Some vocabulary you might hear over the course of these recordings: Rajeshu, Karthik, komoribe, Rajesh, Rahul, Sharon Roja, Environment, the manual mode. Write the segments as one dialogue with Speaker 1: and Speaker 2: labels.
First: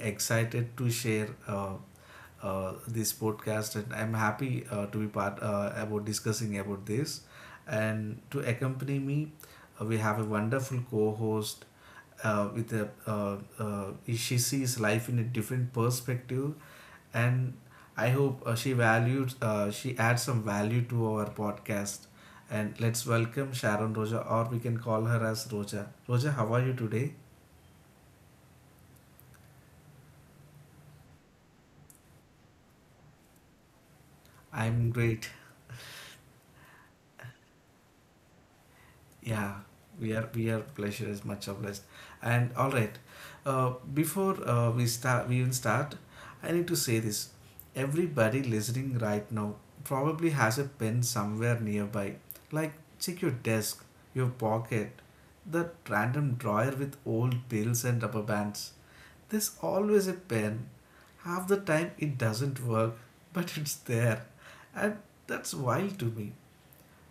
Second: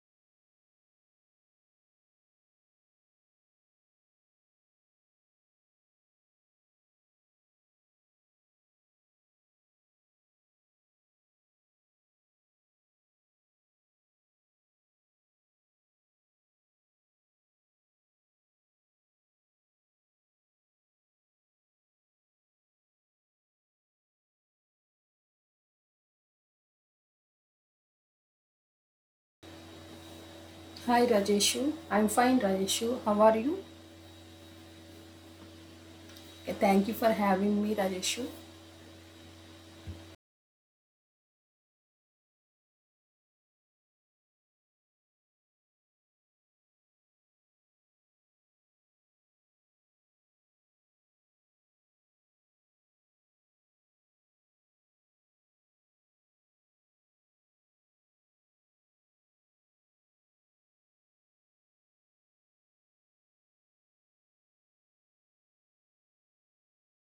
Speaker 1: excited to share this podcast, and I'm happy to be part about discussing about this. And to accompany me, we have a wonderful co-host. Uh, with a, uh, uh, she sees life in a different perspective, and I hope she adds some value to our podcast. And let's welcome Sharon Roja, or we can call her as Roja. Roja, how are you today?
Speaker 2: Hi Rajeshu, I'm fine Rajeshu. How are you?
Speaker 1: I'm great.
Speaker 2: Thank you for having me Rajeshu.
Speaker 1: Yeah, we are pleasure is much obliged. And all right, we even start, I need to say this. Everybody listening right now probably has a pen somewhere nearby. Like check your desk, your pocket, that random drawer with old bills and rubber bands. There's always a pen. Half the time it doesn't work, but it's there. And that's wild to me.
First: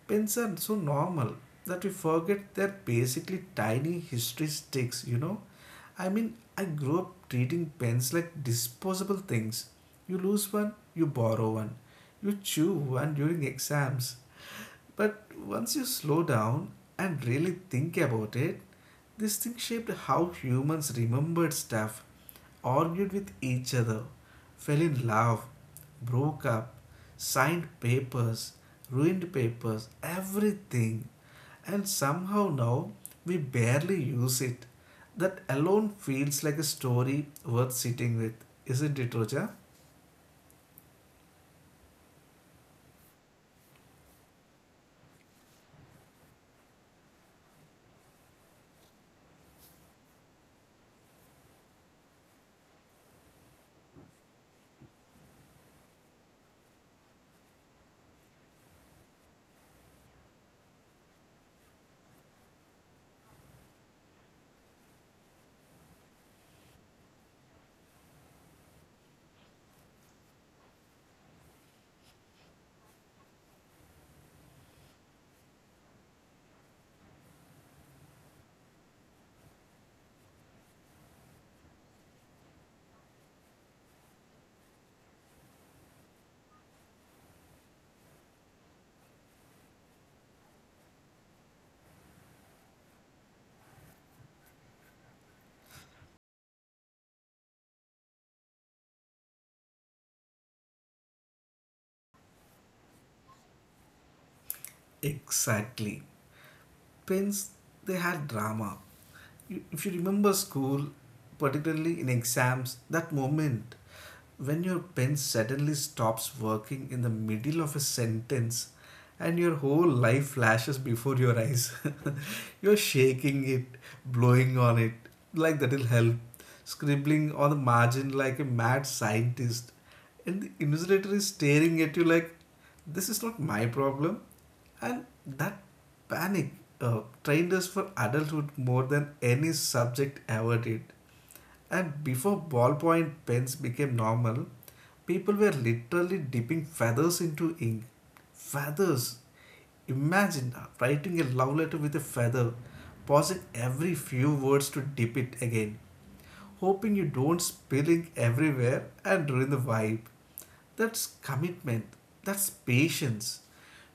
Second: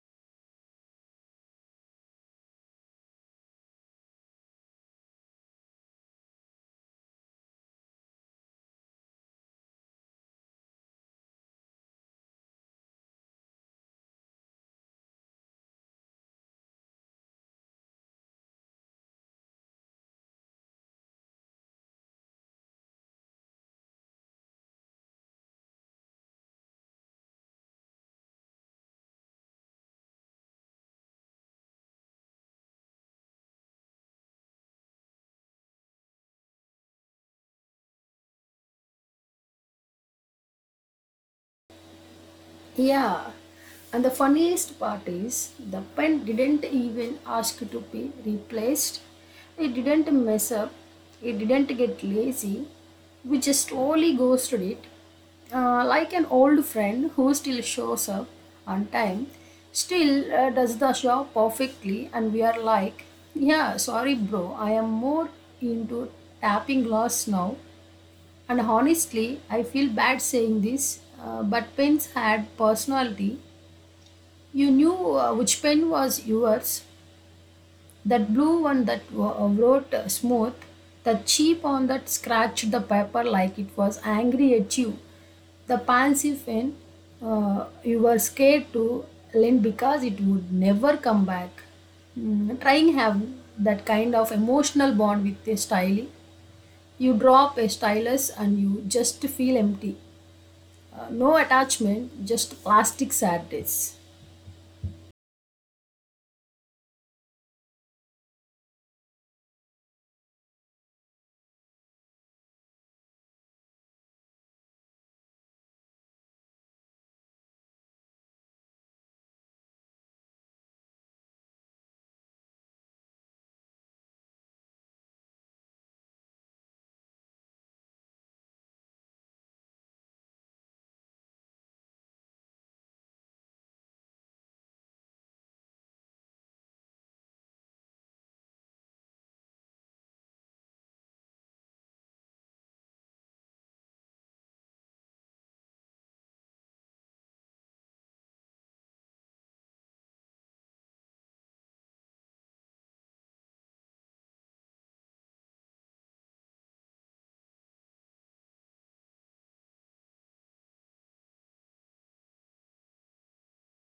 Speaker 1: Pens are so normal that we forget they're basically tiny history sticks, I mean, I grew up treating pens like disposable things. You lose one, you borrow one. You chew one during exams. But once you slow down and really think about it, this thing shaped how humans remembered stuff, argued with each other, fell in love, broke up, signed papers, ruined papers, everything. And somehow now we barely use it. That alone feels like a story worth sitting with, isn't it, Roja?
Speaker 2: Yeah, and the funniest part is the pen didn't even ask to be replaced. It didn't mess up. It didn't get lazy. We just slowly ghosted it. Like an old friend who still shows up on time, still does the job perfectly, and we are like, yeah, sorry, bro, I am more into tapping glass now and honestly, I feel bad saying this, but pens had personality. You knew which pen was yours. That blue one that wrote smooth, the cheap one that scratched the paper like it was angry at you, the pansy pen you were scared to lend because it would never come back. Trying have that kind of emotional bond with a style. You drop a stylus and you just feel empty. No attachment, just plastic sadness.
Speaker 1: Exactly. Pens, they had drama. If you remember school, particularly in exams, that moment when your pen suddenly stops working in the middle of a sentence and your whole life flashes before your eyes, you're shaking it, blowing on it like that'll help, scribbling on the margin like a mad scientist, and the invigilator is staring at you like this is not my problem. And that panic trained us for adulthood more than any subject ever did. And before ballpoint pens became normal, people were literally dipping feathers into ink. Feathers! Imagine writing a love letter with a feather, pausing every few words to dip it again, hoping you don't spill ink everywhere and ruin the vibe. That's commitment. That's patience.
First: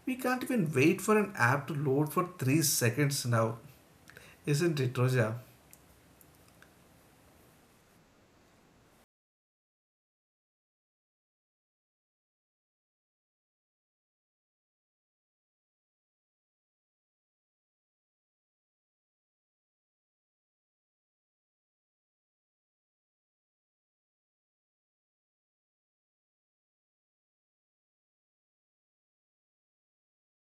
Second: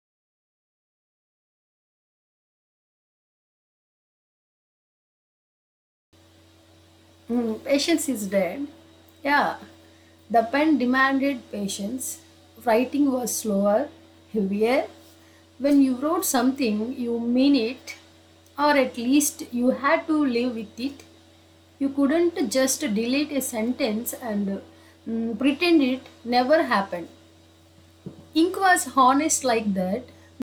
Speaker 1: We can't even wait for an app to load for 3 seconds now. Isn't it, Roja?
Speaker 2: Mm, patience is dead. Yeah, the pen demanded patience. Writing was slower, heavier. When you wrote something, you mean it, or at least you had to live with it. You couldn't just delete a sentence and pretend it never happened. Ink was honest like that.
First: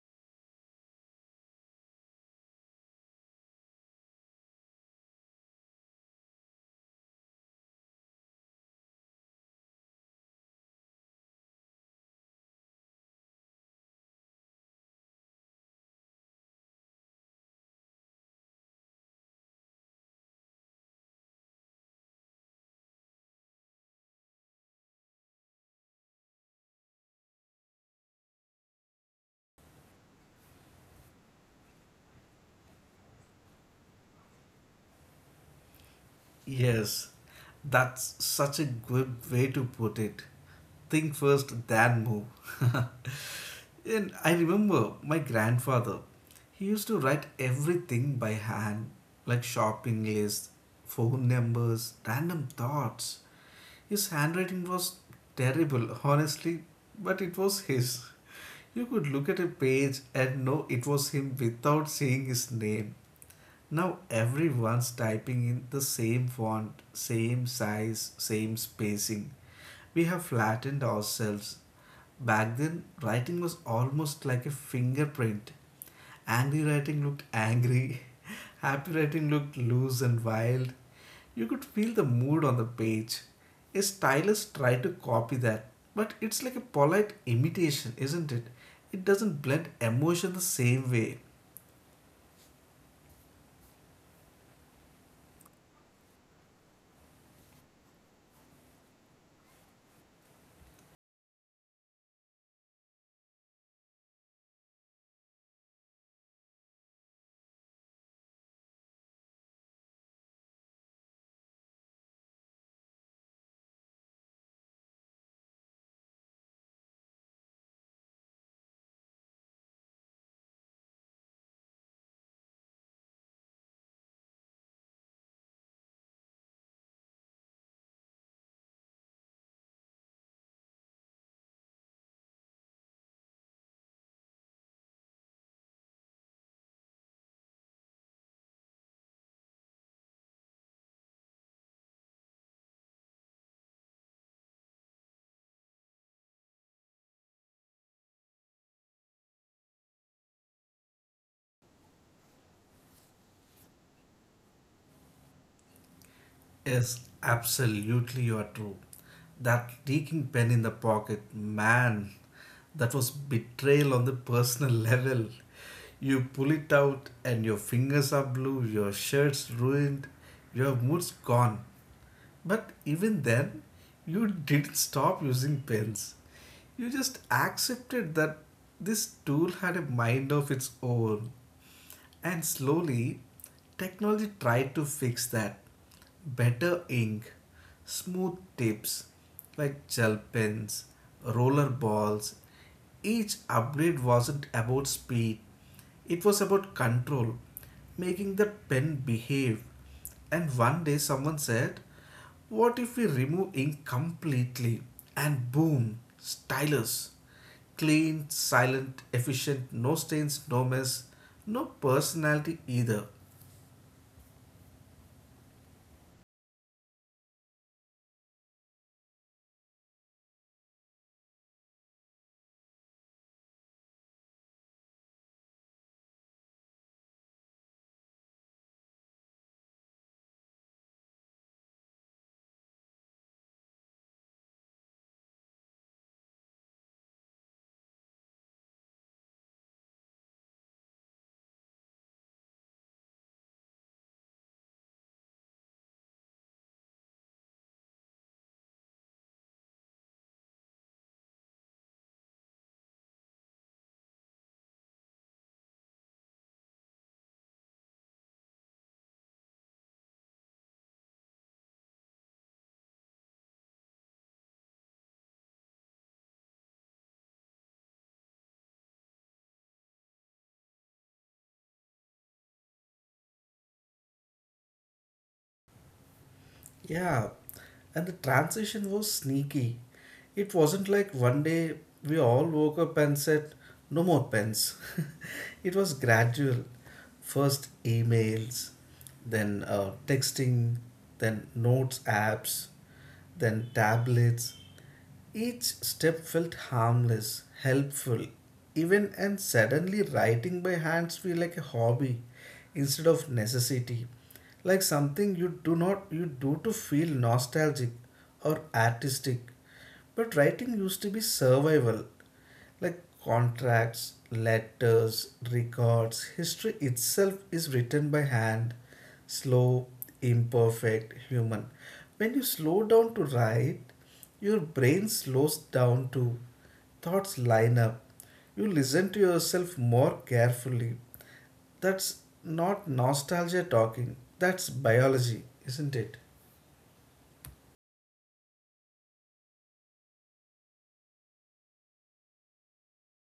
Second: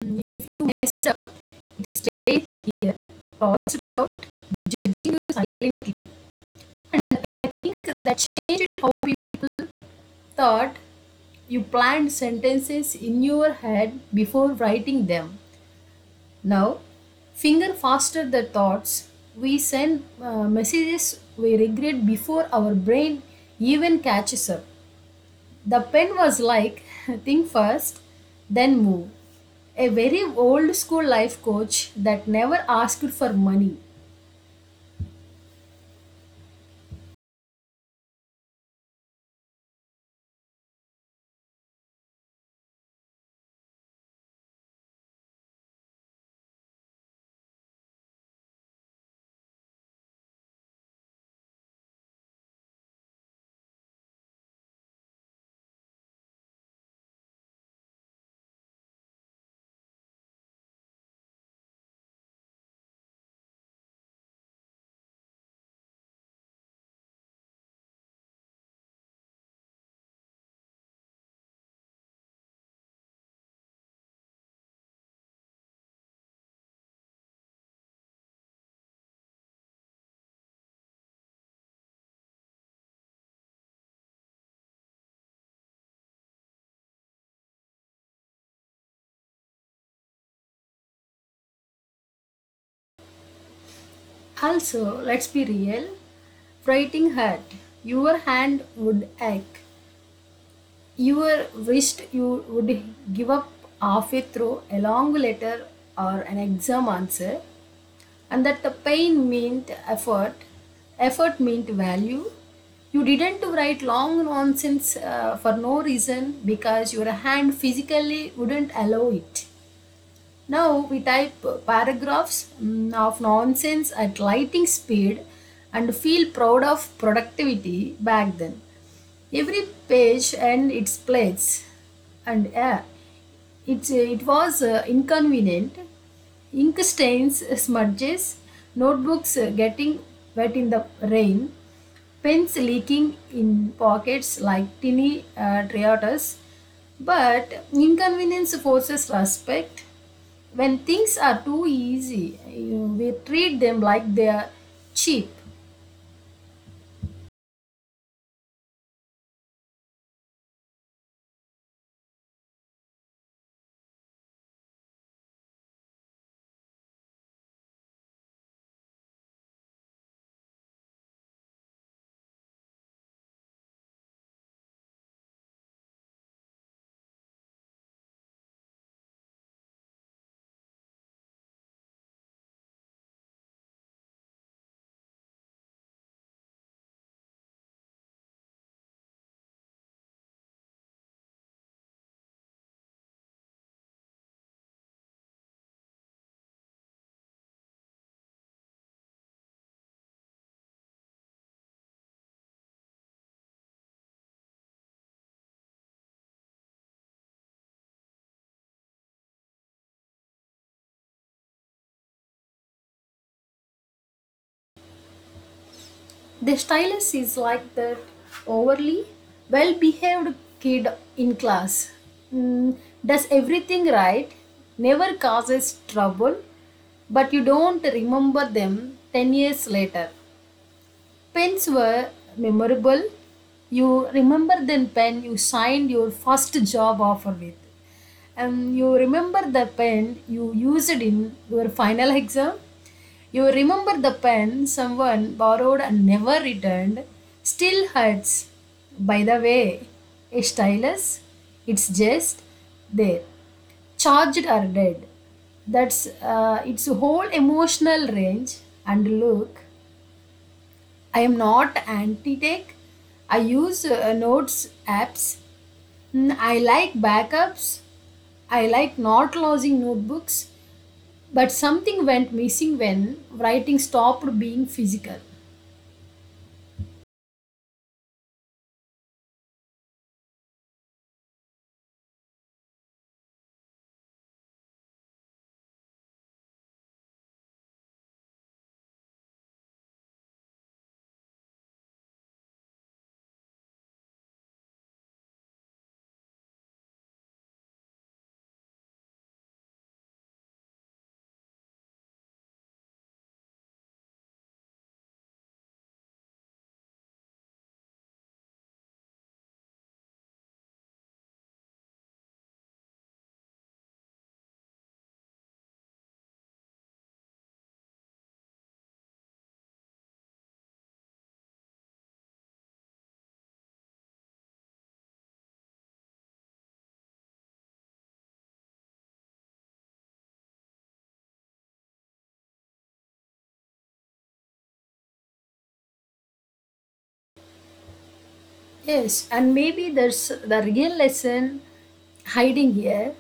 Speaker 2: If you messed up, it stayed here, crossed out, till you silently I think that changed how you thought. You planned sentences in your head before writing them. Now, finger faster the thoughts. We send messages we regret before our brain even catches up. The pen was like, think first, then move. A very old school life coach that never asked for money.
Speaker 1: Yes, that's such a good way to put it. Think first, then move. And I remember my grandfather, he used to write everything by hand, like shopping lists, phone numbers, random thoughts. His handwriting was terrible, honestly, but it was his. You could look at a page and know it was him without seeing his name. Now everyone's typing in the same font, same size, same spacing. We have flattened ourselves. Back then, writing was almost like a fingerprint. Angry writing looked angry, happy writing looked loose and wild. You could feel the mood on the page. A stylist tried to copy that, but it's like a polite imitation, isn't it? It doesn't blend emotion the same way.
Speaker 2: Also, let's be real, writing hurt. Your hand would ache. You wished you would give up halfway through a long letter or an exam answer, and that the pain meant effort, effort meant value. You didn't write long nonsense for no reason because your hand physically wouldn't allow it. Now we type paragraphs of nonsense at lightning speed and feel proud of productivity back then. Every page and its place and yeah, it was inconvenient. Ink stains, smudges, notebooks getting wet in the rain, pens leaking in pockets like tiny triotas. But inconvenience forces respect. When things are too easy, we treat them like they are cheap.
Speaker 1: Yes, absolutely, you are true. That leaking pen in the pocket, man, that was betrayal on the personal level. You pull it out, and your fingers are blue, your shirt's ruined, your mood's gone. But even then, you didn't stop using pens. You just accepted that this tool had a mind of its own. And slowly, technology tried to fix that. Better ink, smooth tips like gel pens, roller balls. Each upgrade wasn't about speed, it was about control, making the pen behave. And one day, someone said, what if we remove ink completely? And boom, stylus. Clean, silent, efficient, no stains, no mess, no personality either.
Speaker 2: The stylist is like that overly well behaved kid in class. Mm, does everything right, never causes trouble, but you don't remember them 10 years later. Pens were memorable. You remember the pen you signed your first job offer with, and you remember the pen you used in your final exam. You remember the pen someone borrowed and never returned? Still hurts. By the way, a stylus, it's just there, charged or dead. That's its whole emotional range. And look, I am not anti tech. I use notes apps. Mm, I like backups. I like not losing notebooks. But something went missing when writing stopped being physical.
Speaker 1: Yeah, and the transition was sneaky. It wasn't like one day we all woke up and said, no more pens. It was gradual. First emails, then texting, then notes apps, then tablets. Each step felt harmless, helpful, even, and suddenly writing by hands feel like a hobby instead of necessity. Like something you do not you do to feel nostalgic or artistic. But writing used to be survival, like contracts, letters, records, history itself is written by hand, slow, imperfect, human. When you slow down to write, your brain slows down too. Thoughts line up. You listen to yourself more carefully. That's not nostalgia talking, that's biology, isn't it?
Speaker 2: Yes, and maybe there's the real lesson hiding here.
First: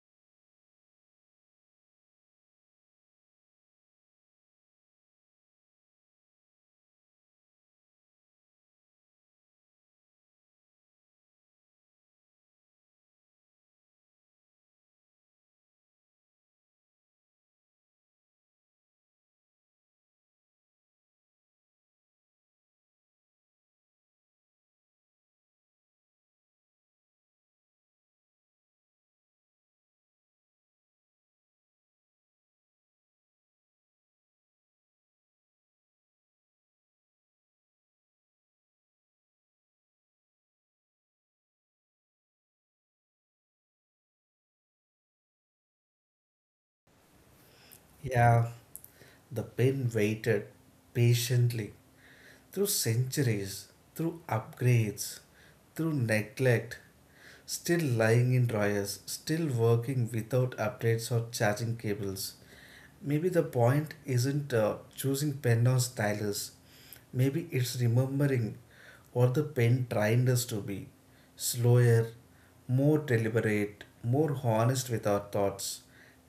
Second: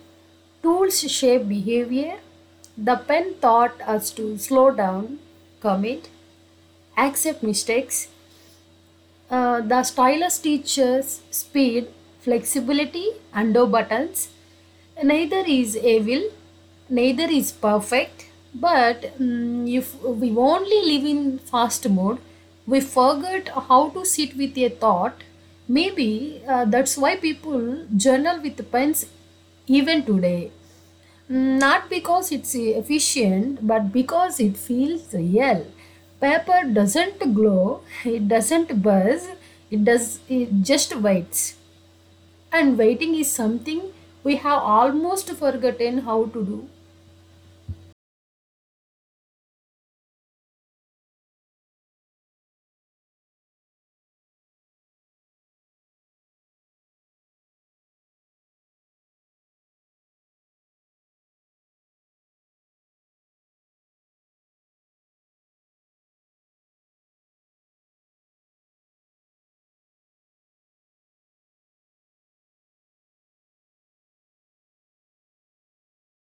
Speaker 2: Tools shape behavior. The pen taught us to slow down, commit, accept mistakes. The stylus teaches speed, flexibility, and no buttons. Neither is evil, neither is perfect. But if we only live in fast mode, we forget how to sit with a thought. Maybe that's why people journal with pens even today. Not because it's efficient, but because it feels real. Paper doesn't glow, it doesn't buzz, it does it just waits. And waiting is something we have almost forgotten how to do.
Speaker 1: Yeah, the pen waited patiently through centuries, through upgrades, through neglect, still lying in dryers, still working without updates or charging cables. Maybe the point isn't choosing pen or stylus. Maybe it's remembering what the pen trained us to be, slower, more deliberate, more honest with our thoughts.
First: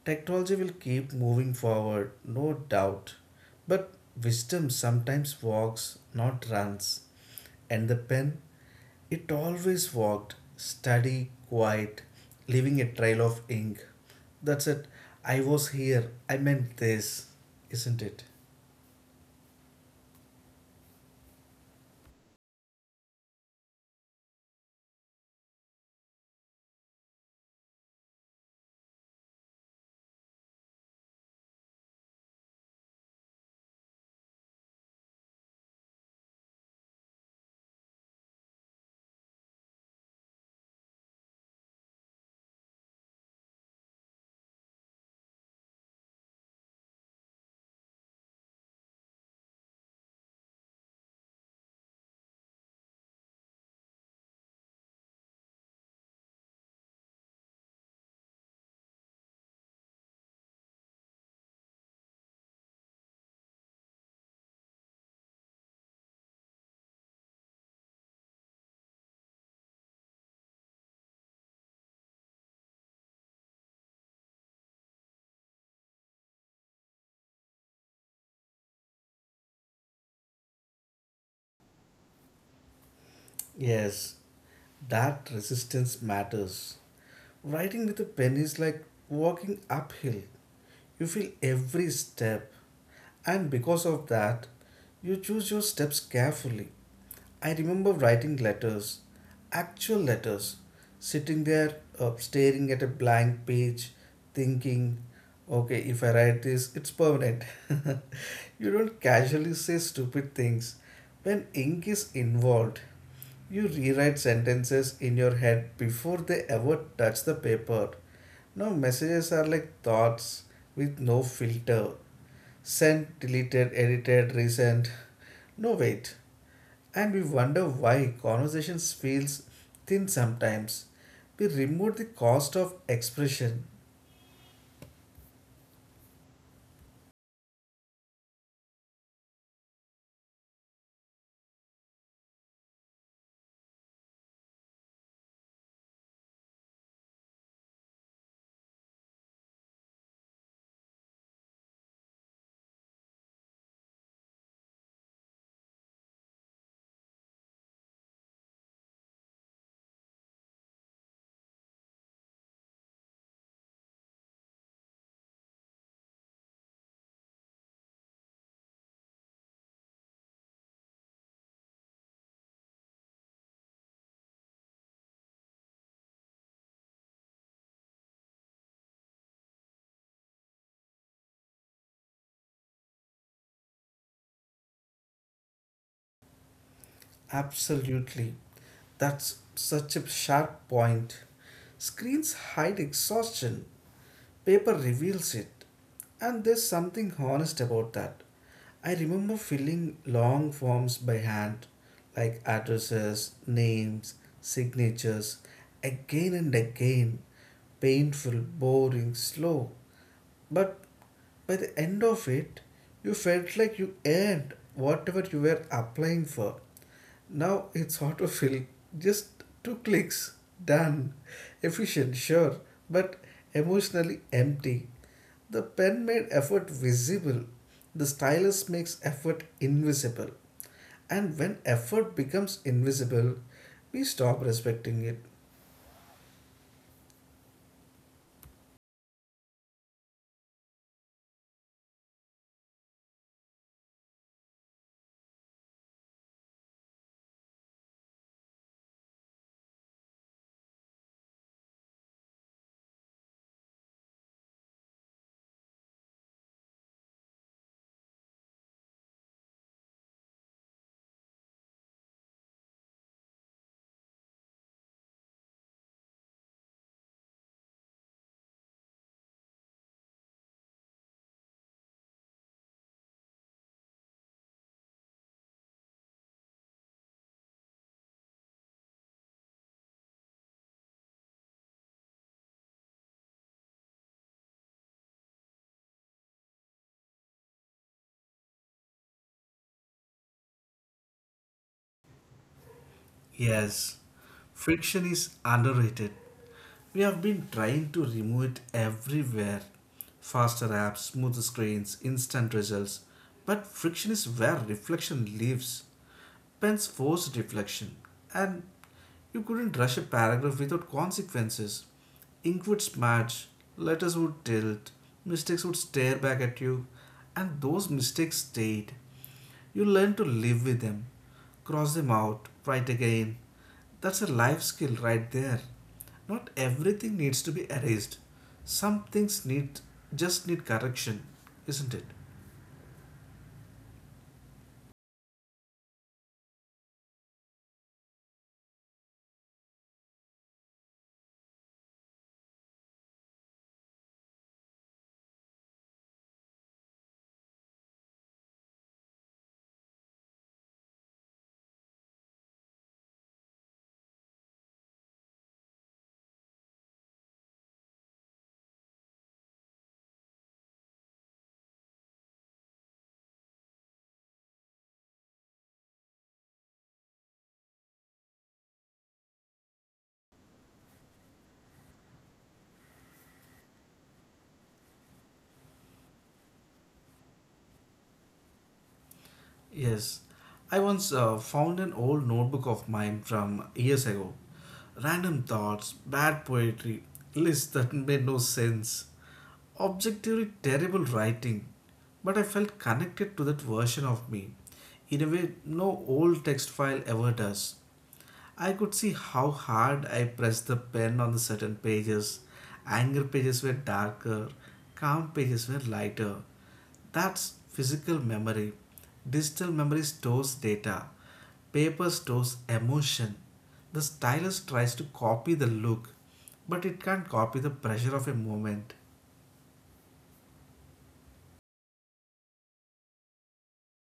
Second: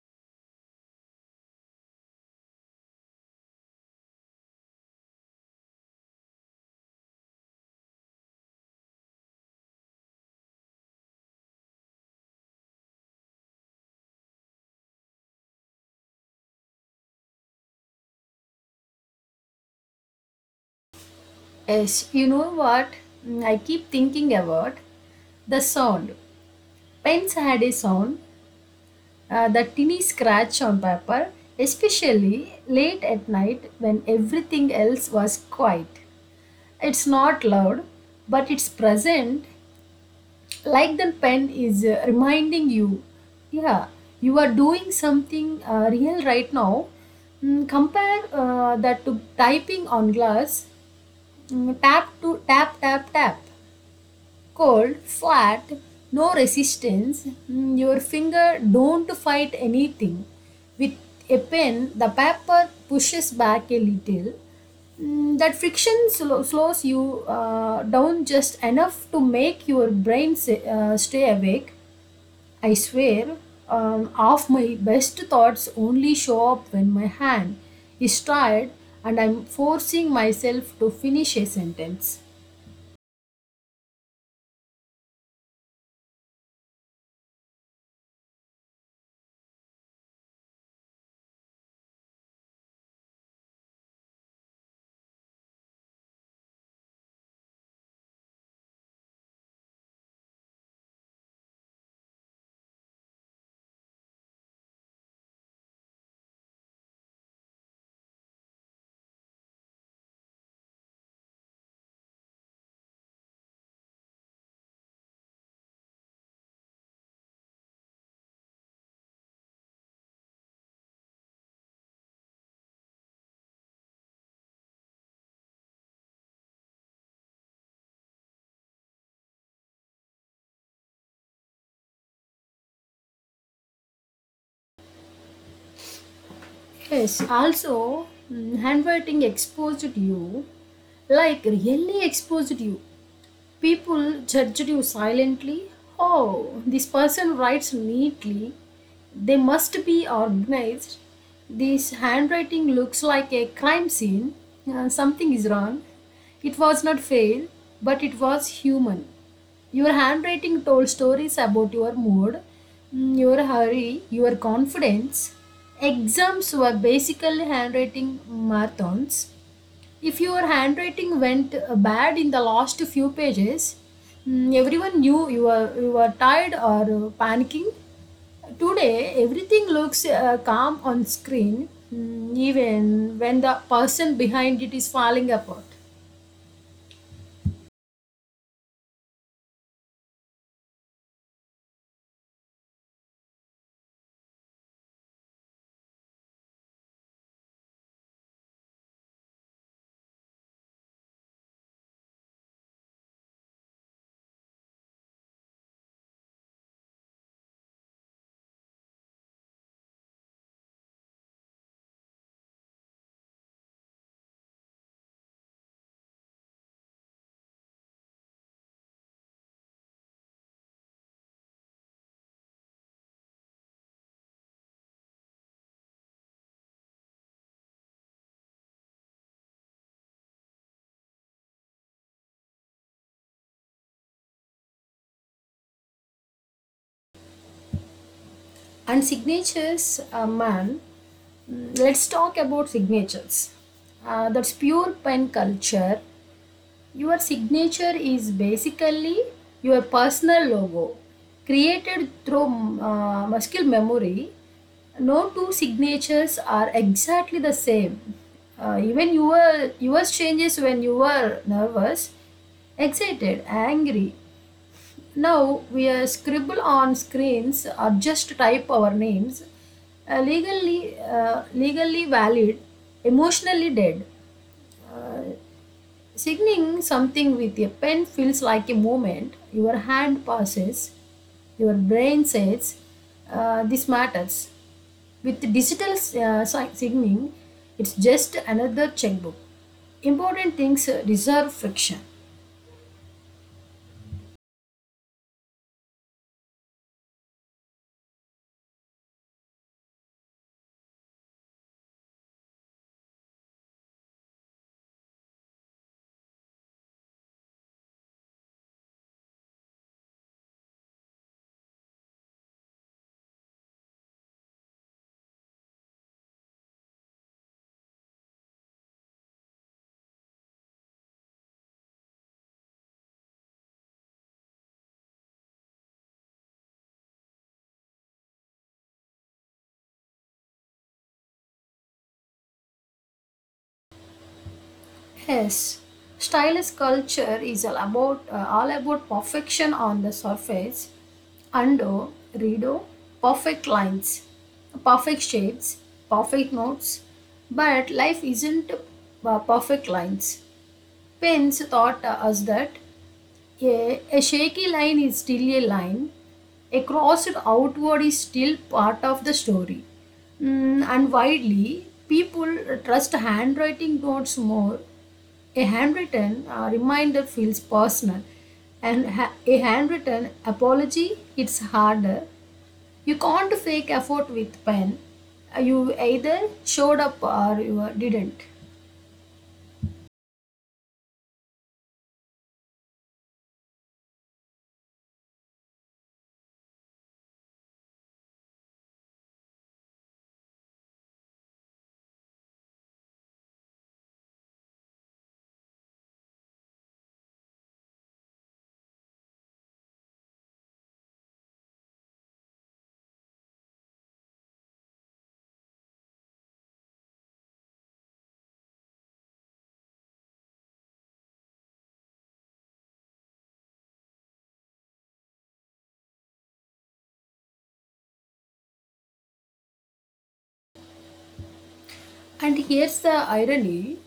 Speaker 1: Technology will keep moving forward, no doubt. But wisdom sometimes walks, not runs. And the pen? It always walked, steady, quiet, leaving a trail of ink. That's it. I was here. I meant this. Isn't it?
Speaker 2: Yes, you know what? I keep thinking about the sound. Pens had a sound, the tinny scratch on paper, especially late at night when everything else was quiet. It's not loud, but it's present, like the pen is reminding you, yeah, you are doing something real right now. Compare that to typing on glass. Mm, tap to tap tap tap. Cold, flat, no resistance. Your finger don't fight anything. With a pen, the paper pushes back a little. That friction slows you down just enough to make your brain stay awake. I swear, half my best thoughts only show up when my hand is tired and I'm forcing myself to finish a sentence.
Speaker 1: Yes, that resistance matters. Writing with a pen is like walking uphill. You feel every step, and because of that, you choose your steps carefully. I remember writing letters, actual letters, sitting there staring at a blank page, thinking, okay, if I write this, it's permanent. You don't casually say stupid things when ink is involved. You rewrite sentences in your head before they ever touch the paper. Now, messages are like thoughts with no filter, sent, deleted, edited, resent. No wait. And we wonder why conversations feels thin sometimes. We remove the cost of expression.
Speaker 2: Yes, also, handwriting exposed you, like really exposed you. People judged you silently. Oh, this person writes neatly. They must be organized. This handwriting looks like a crime scene. Something is wrong. It was not fail, but it was human. Your handwriting told stories about your mood, your hurry, your confidence. Exams were basically handwriting marathons. If your handwriting went bad in the last few pages, everyone knew you were tired or panicking. Today, everything looks calm on screen, even when the person behind it is falling apart.
Speaker 1: Absolutely. That's such a sharp point. Screens hide exhaustion. Paper reveals it, and there's something honest about that. I remember filling long forms by hand, like addresses, names, signatures, again and again. Painful, boring, slow. But by the end of it, you felt like you earned whatever you were applying for. Now it's autofill. Just two clicks. Done. Efficient, sure, but emotionally empty. The pen made effort visible. The stylus makes effort invisible. And when effort becomes invisible, we stop respecting it.
Speaker 2: And signatures, man. Let's talk about signatures. That's pure pen culture. Your signature is basically your personal logo created through muscular memory. No two signatures are exactly the same. Even your yours changes when you are nervous, excited, angry. Now we are scribble on screens or just type our names. Legally, legally valid, emotionally dead. Uh, Signing something with a pen feels like a movement. Your hand passes, your brain says, this matters. With digital signing, it's just another checkbook. Important things deserve friction.
Speaker 1: Yes, friction is underrated. We have been trying to remove it everywhere. Faster apps, smoother screens, instant results. But friction is where reflection lives. Pens forced reflection. And you couldn't rush a paragraph without consequences. Ink would smudge, letters would tilt, mistakes would stare back at you, and those mistakes stayed. You learn to live with them, cross them out, fight again. That's a life skill right there. Not everything needs to be erased. Some things need, just need correction, isn't it?
Speaker 2: Yes, stylist culture is all about perfection on the surface, undo, redo, perfect lines, perfect shapes, perfect notes. But life isn't perfect lines. Pence taught us that a shaky line is still a line, a crossed outward is still part of the story. And widely, people trust handwriting notes more. A handwritten reminder feels personal, and a handwritten apology hits harder. You can't fake effort with pen. You either showed up or you didn't.
Speaker 1: Yes, I once found an old notebook of mine from years ago. Random thoughts, bad poetry, lists that made no sense, objectively terrible writing. But I felt connected to that version of me in a way no old text file ever does. I could see how hard I pressed the pen on the certain pages. Anger pages were darker, calm pages were lighter. That's physical memory. Digital memory stores data. Paper stores emotion. The stylus tries to copy the look, but it can't copy the pressure of a moment.
Speaker 2: And here's the irony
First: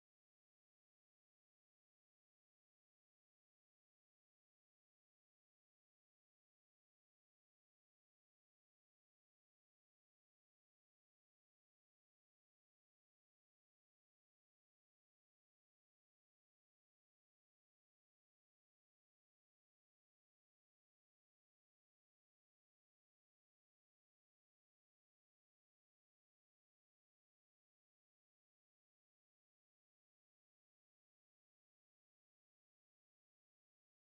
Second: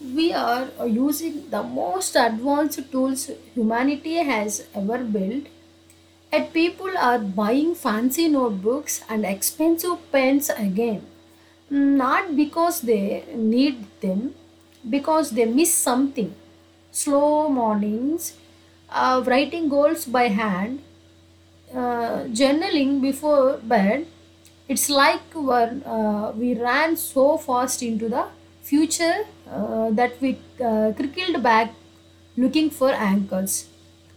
Speaker 2: we are using the most advanced tools humanity has ever built, and people are buying fancy notebooks and expensive pens again. Not because they need them, because they miss something. Slow mornings, writing goals by hand, journaling before bed. It's like when, we ran so fast into the future that we crickled back looking for anchors.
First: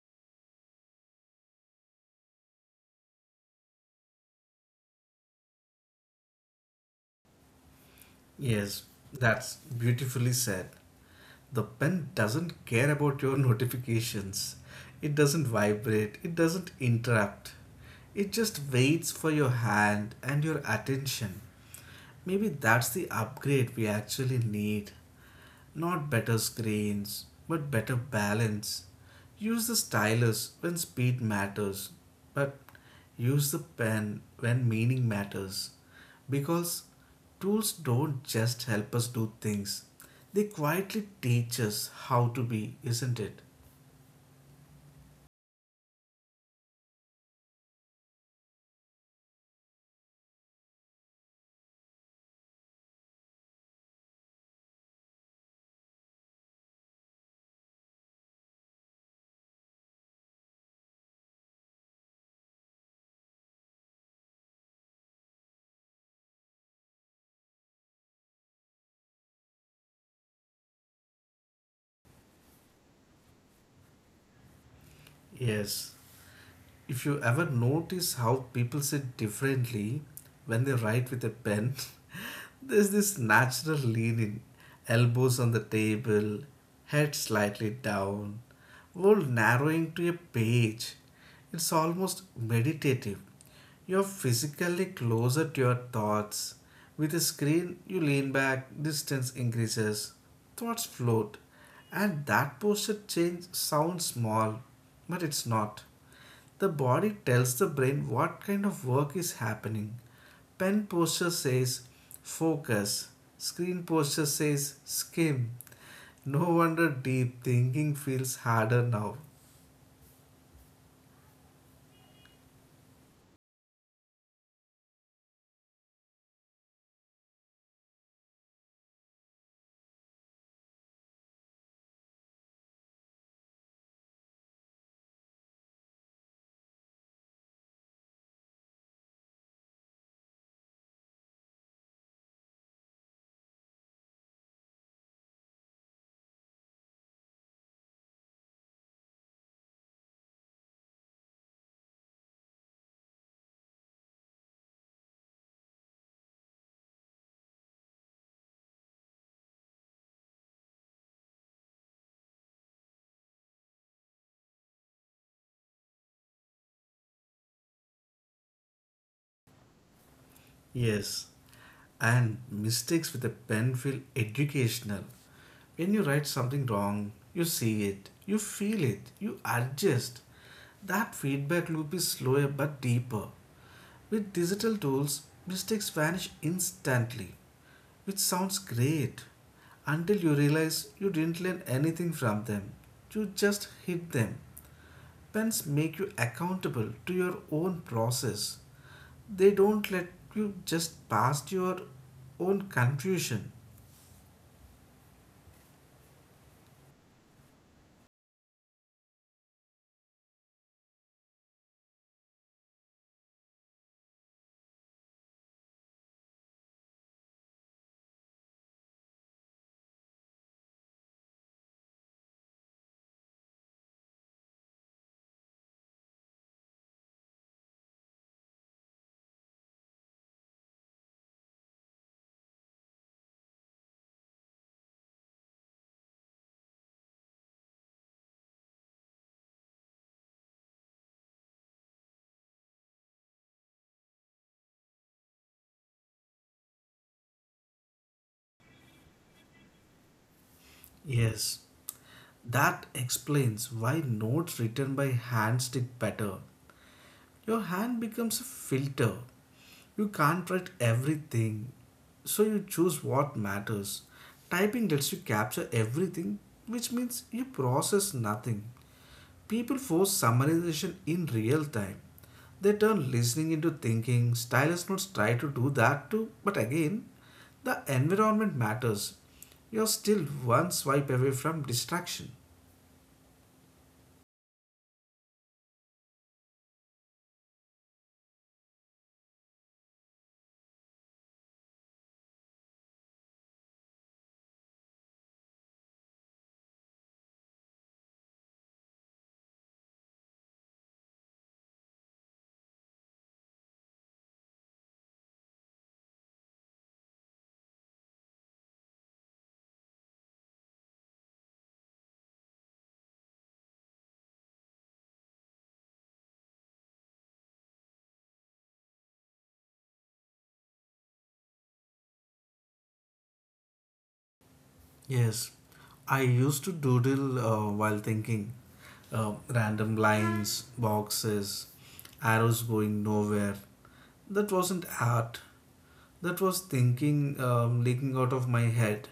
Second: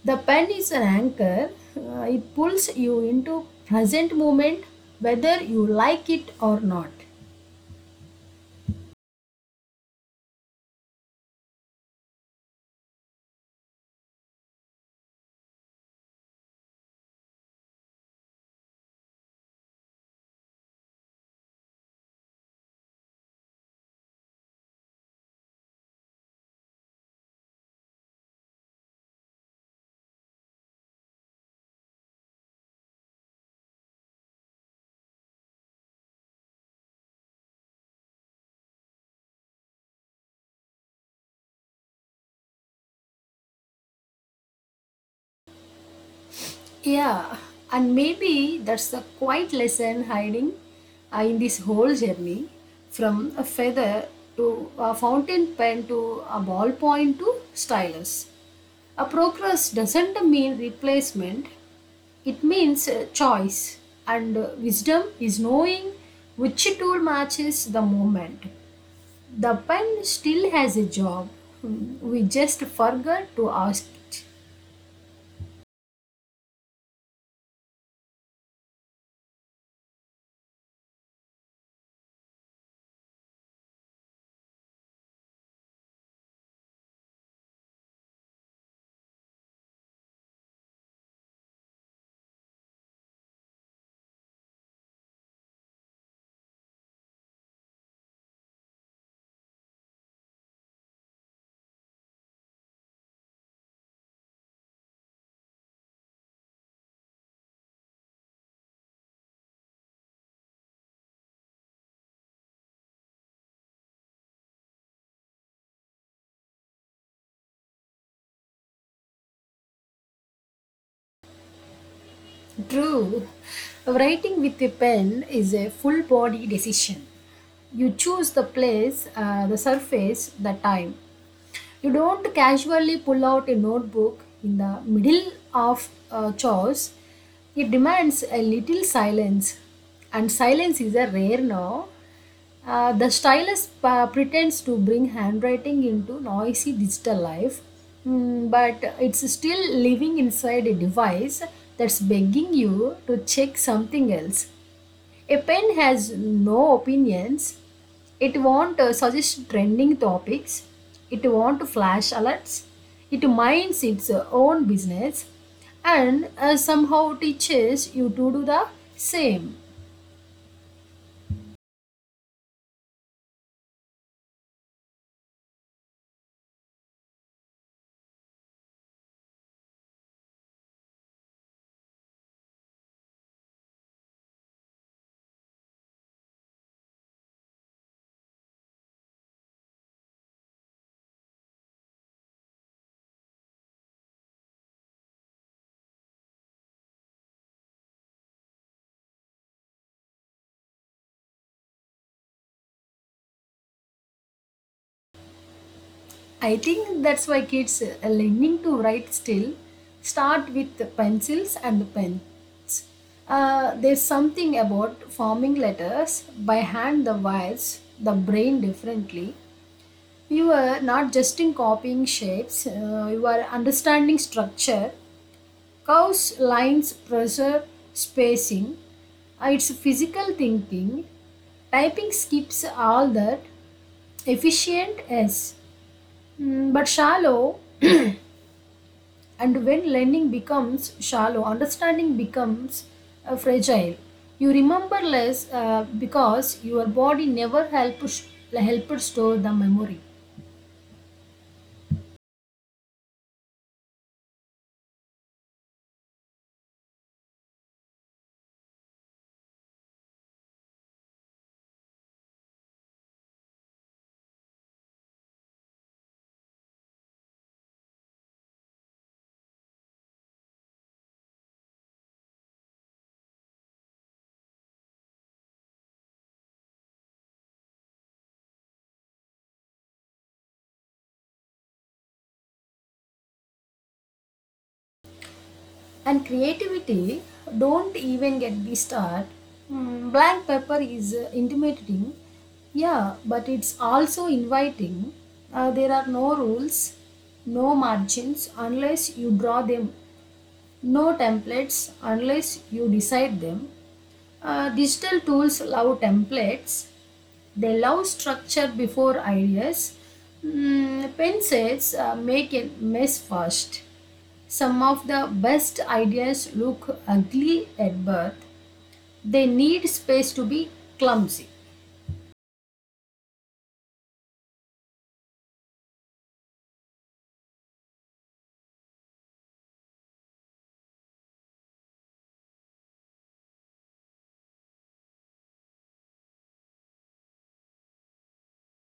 Speaker 2: The pen is an anchor. It pulls you into present moment whether you like it or not.
Speaker 1: Yes, that's beautifully said. The pen doesn't care about your notifications. It doesn't vibrate, it doesn't interrupt. It just waits for your hand and your attention. Maybe that's the upgrade we actually need. Not better screens, but better balance. Use the stylus when speed matters, but use the pen when meaning matters. Because tools don't just help us do things, they quietly teach us how to be, isn't it?
Speaker 2: Yeah, and maybe that's the quiet lesson hiding in this whole journey from a feather to a fountain pen to a ballpoint to stylus. A progress doesn't mean replacement, it means choice, and wisdom is knowing which tool matches the moment. The pen still has a job, we just forgot to ask it.
Speaker 1: Yes. If you ever notice how people sit differently when they write with a pen, there's this natural leaning, elbows on the table, head slightly down, while narrowing to a page. It's almost meditative. You're physically closer to your thoughts. With a screen, you lean back, distance increases, thoughts float, and that posture change sounds small, but it's not. The body tells the brain what kind of work is happening. Pen posture says focus, screen posture says skim. No wonder deep thinking feels harder now.
Speaker 2: True. Writing with a pen is a full body decision. You choose the place, the surface, the time. You don't casually pull out a notebook in the middle of chores. It demands a little silence, and silence is a rare now. The stylus pretends to bring handwriting into noisy digital life, but it's still living inside a device that's begging you to check something else. A pen has no opinions. It won't suggest trending topics. It won't flash alerts. It minds its own business and somehow teaches you to do the same.
Speaker 1: Yes, and mistakes with a pen feel educational. When you write something wrong, you see it, you feel it, you adjust. That feedback loop is slower but deeper. With digital tools, mistakes vanish instantly, which sounds great until you realize you didn't learn anything from them. You just hit them. Pens make you accountable to your own process. They don't let you just past your own confusion.
Speaker 2: I think that's why kids are learning to write still start with the pencils and the pens. There's something about forming letters by hand, that wires, the brain differently. You are not just in copying shapes, you are understanding structure, curves, lines, pressure, spacing. It's physical thinking. Typing skips all that. Efficient, yes, but shallow. And when learning becomes shallow, understanding becomes fragile. You remember less because your body never helped store the memory.
Speaker 1: Yes, that explains why notes written by hand stick better. Your hand becomes a filter. You can't write everything, so you choose what matters. Typing lets you capture everything, which means you process nothing. People force summarization in real time. They turn listening into thinking. Stylus notes try to do that too, but again, the environment matters. You're still one swipe away from distraction.
Speaker 2: And creativity, don't even get me start. Blank paper is intimidating, yeah, but it's also inviting. There are no rules, no margins unless you draw them. No templates unless you decide them. Digital tools love templates. They love structure before ideas. Pen says make a mess first. Some of the best ideas look ugly at birth. They need space to be clumsy.
Speaker 1: Yes, I used to doodle while thinking. Random lines, boxes, arrows going nowhere. That wasn't art. That was thinking leaking out of my head.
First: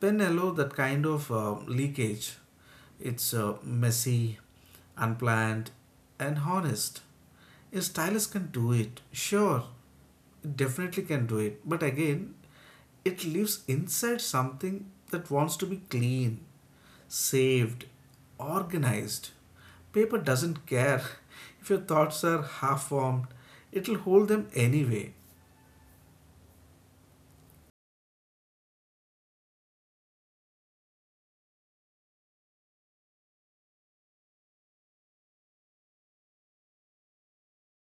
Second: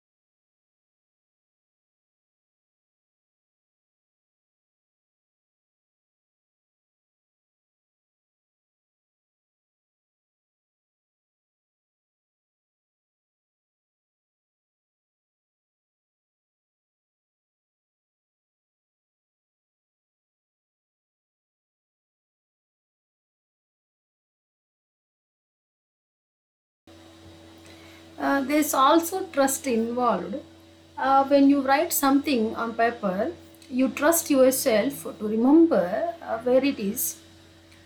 Speaker 1: Pen allow that kind of leakage. It's messy, unplanned, and honest. A stylist can do it, sure, it definitely can do it. But again, it lives inside something that wants to be clean, saved, organized. Paper doesn't care if your thoughts are half formed, it'll hold them anyway.
Speaker 2: There's also trust involved. When you write something on paper, you trust yourself to remember where it is.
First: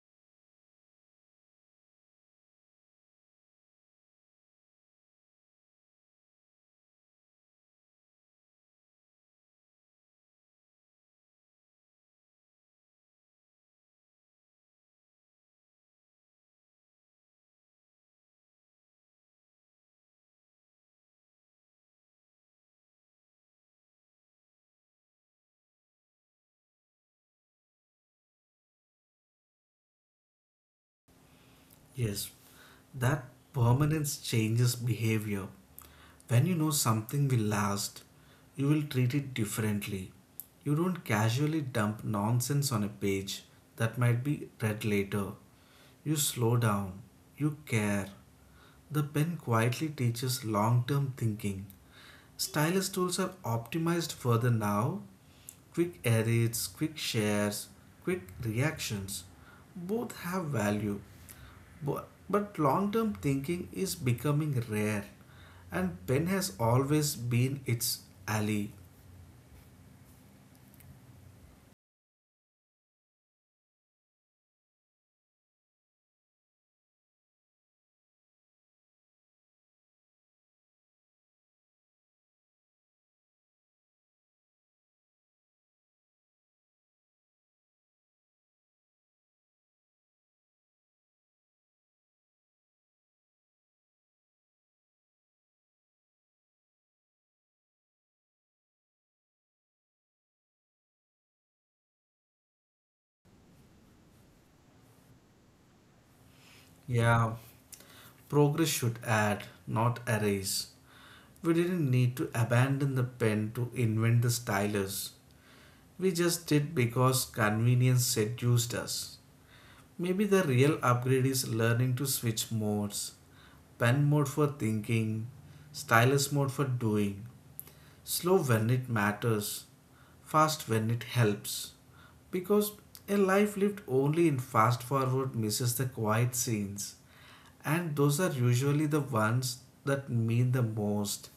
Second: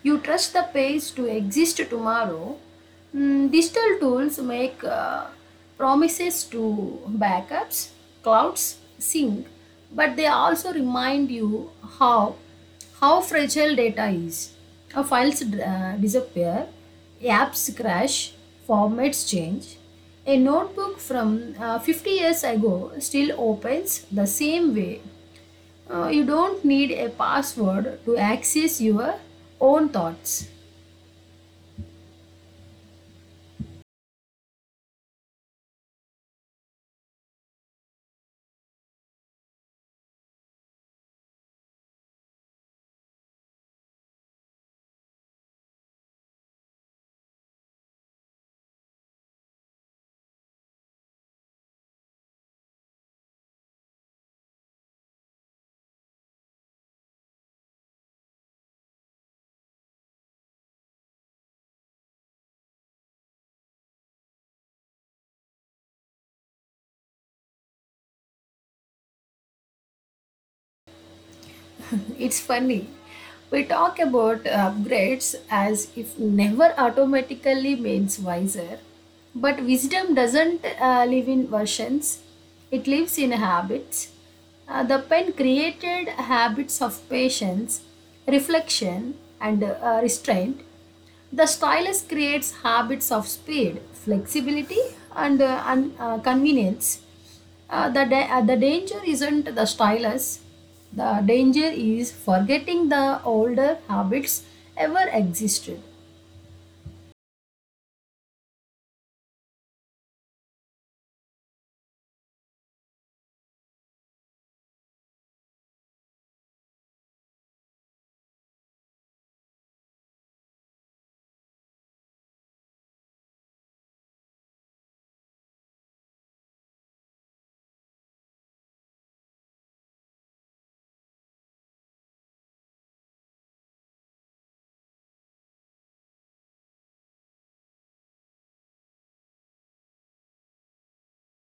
Speaker 2: You trust the page to exist tomorrow. Digital tools make promises to backups, clouds, sync, but they also remind you how how fragile data is. Our files disappear, apps crash, formats change. A notebook from 50 years ago still opens the same way. You don't need a password to access your own thoughts.
Speaker 1: Yes, that permanence changes behavior. When you know something will last, you will treat it differently. You don't casually dump nonsense on a page that might be read later. You slow down. You care. The pen quietly teaches long term thinking. Stylus tools are optimized further now. Quick edits, quick shares, quick reactions. Both have value. Bu- But long term thinking is becoming rare, and pen has always been its ally.
Speaker 2: It's funny. We talk about upgrades as if never automatically means wiser, but wisdom doesn't live in versions, it lives in habits. The pen created habits of patience, reflection, and restraint. The stylus creates habits of speed, flexibility, and, convenience. The danger isn't the stylus, the danger is forgetting the older habits ever existed.
Speaker 1: Yeah, progress should add, not erase. We didn't need to abandon the pen to invent the stylus. We just did because convenience seduced us. Maybe the real upgrade is learning to switch modes, pen mode for thinking, stylus mode for doing, slow when it matters, fast when it helps. Because a life lived only in fast forward misses the quiet scenes, and those are usually the ones that mean the most.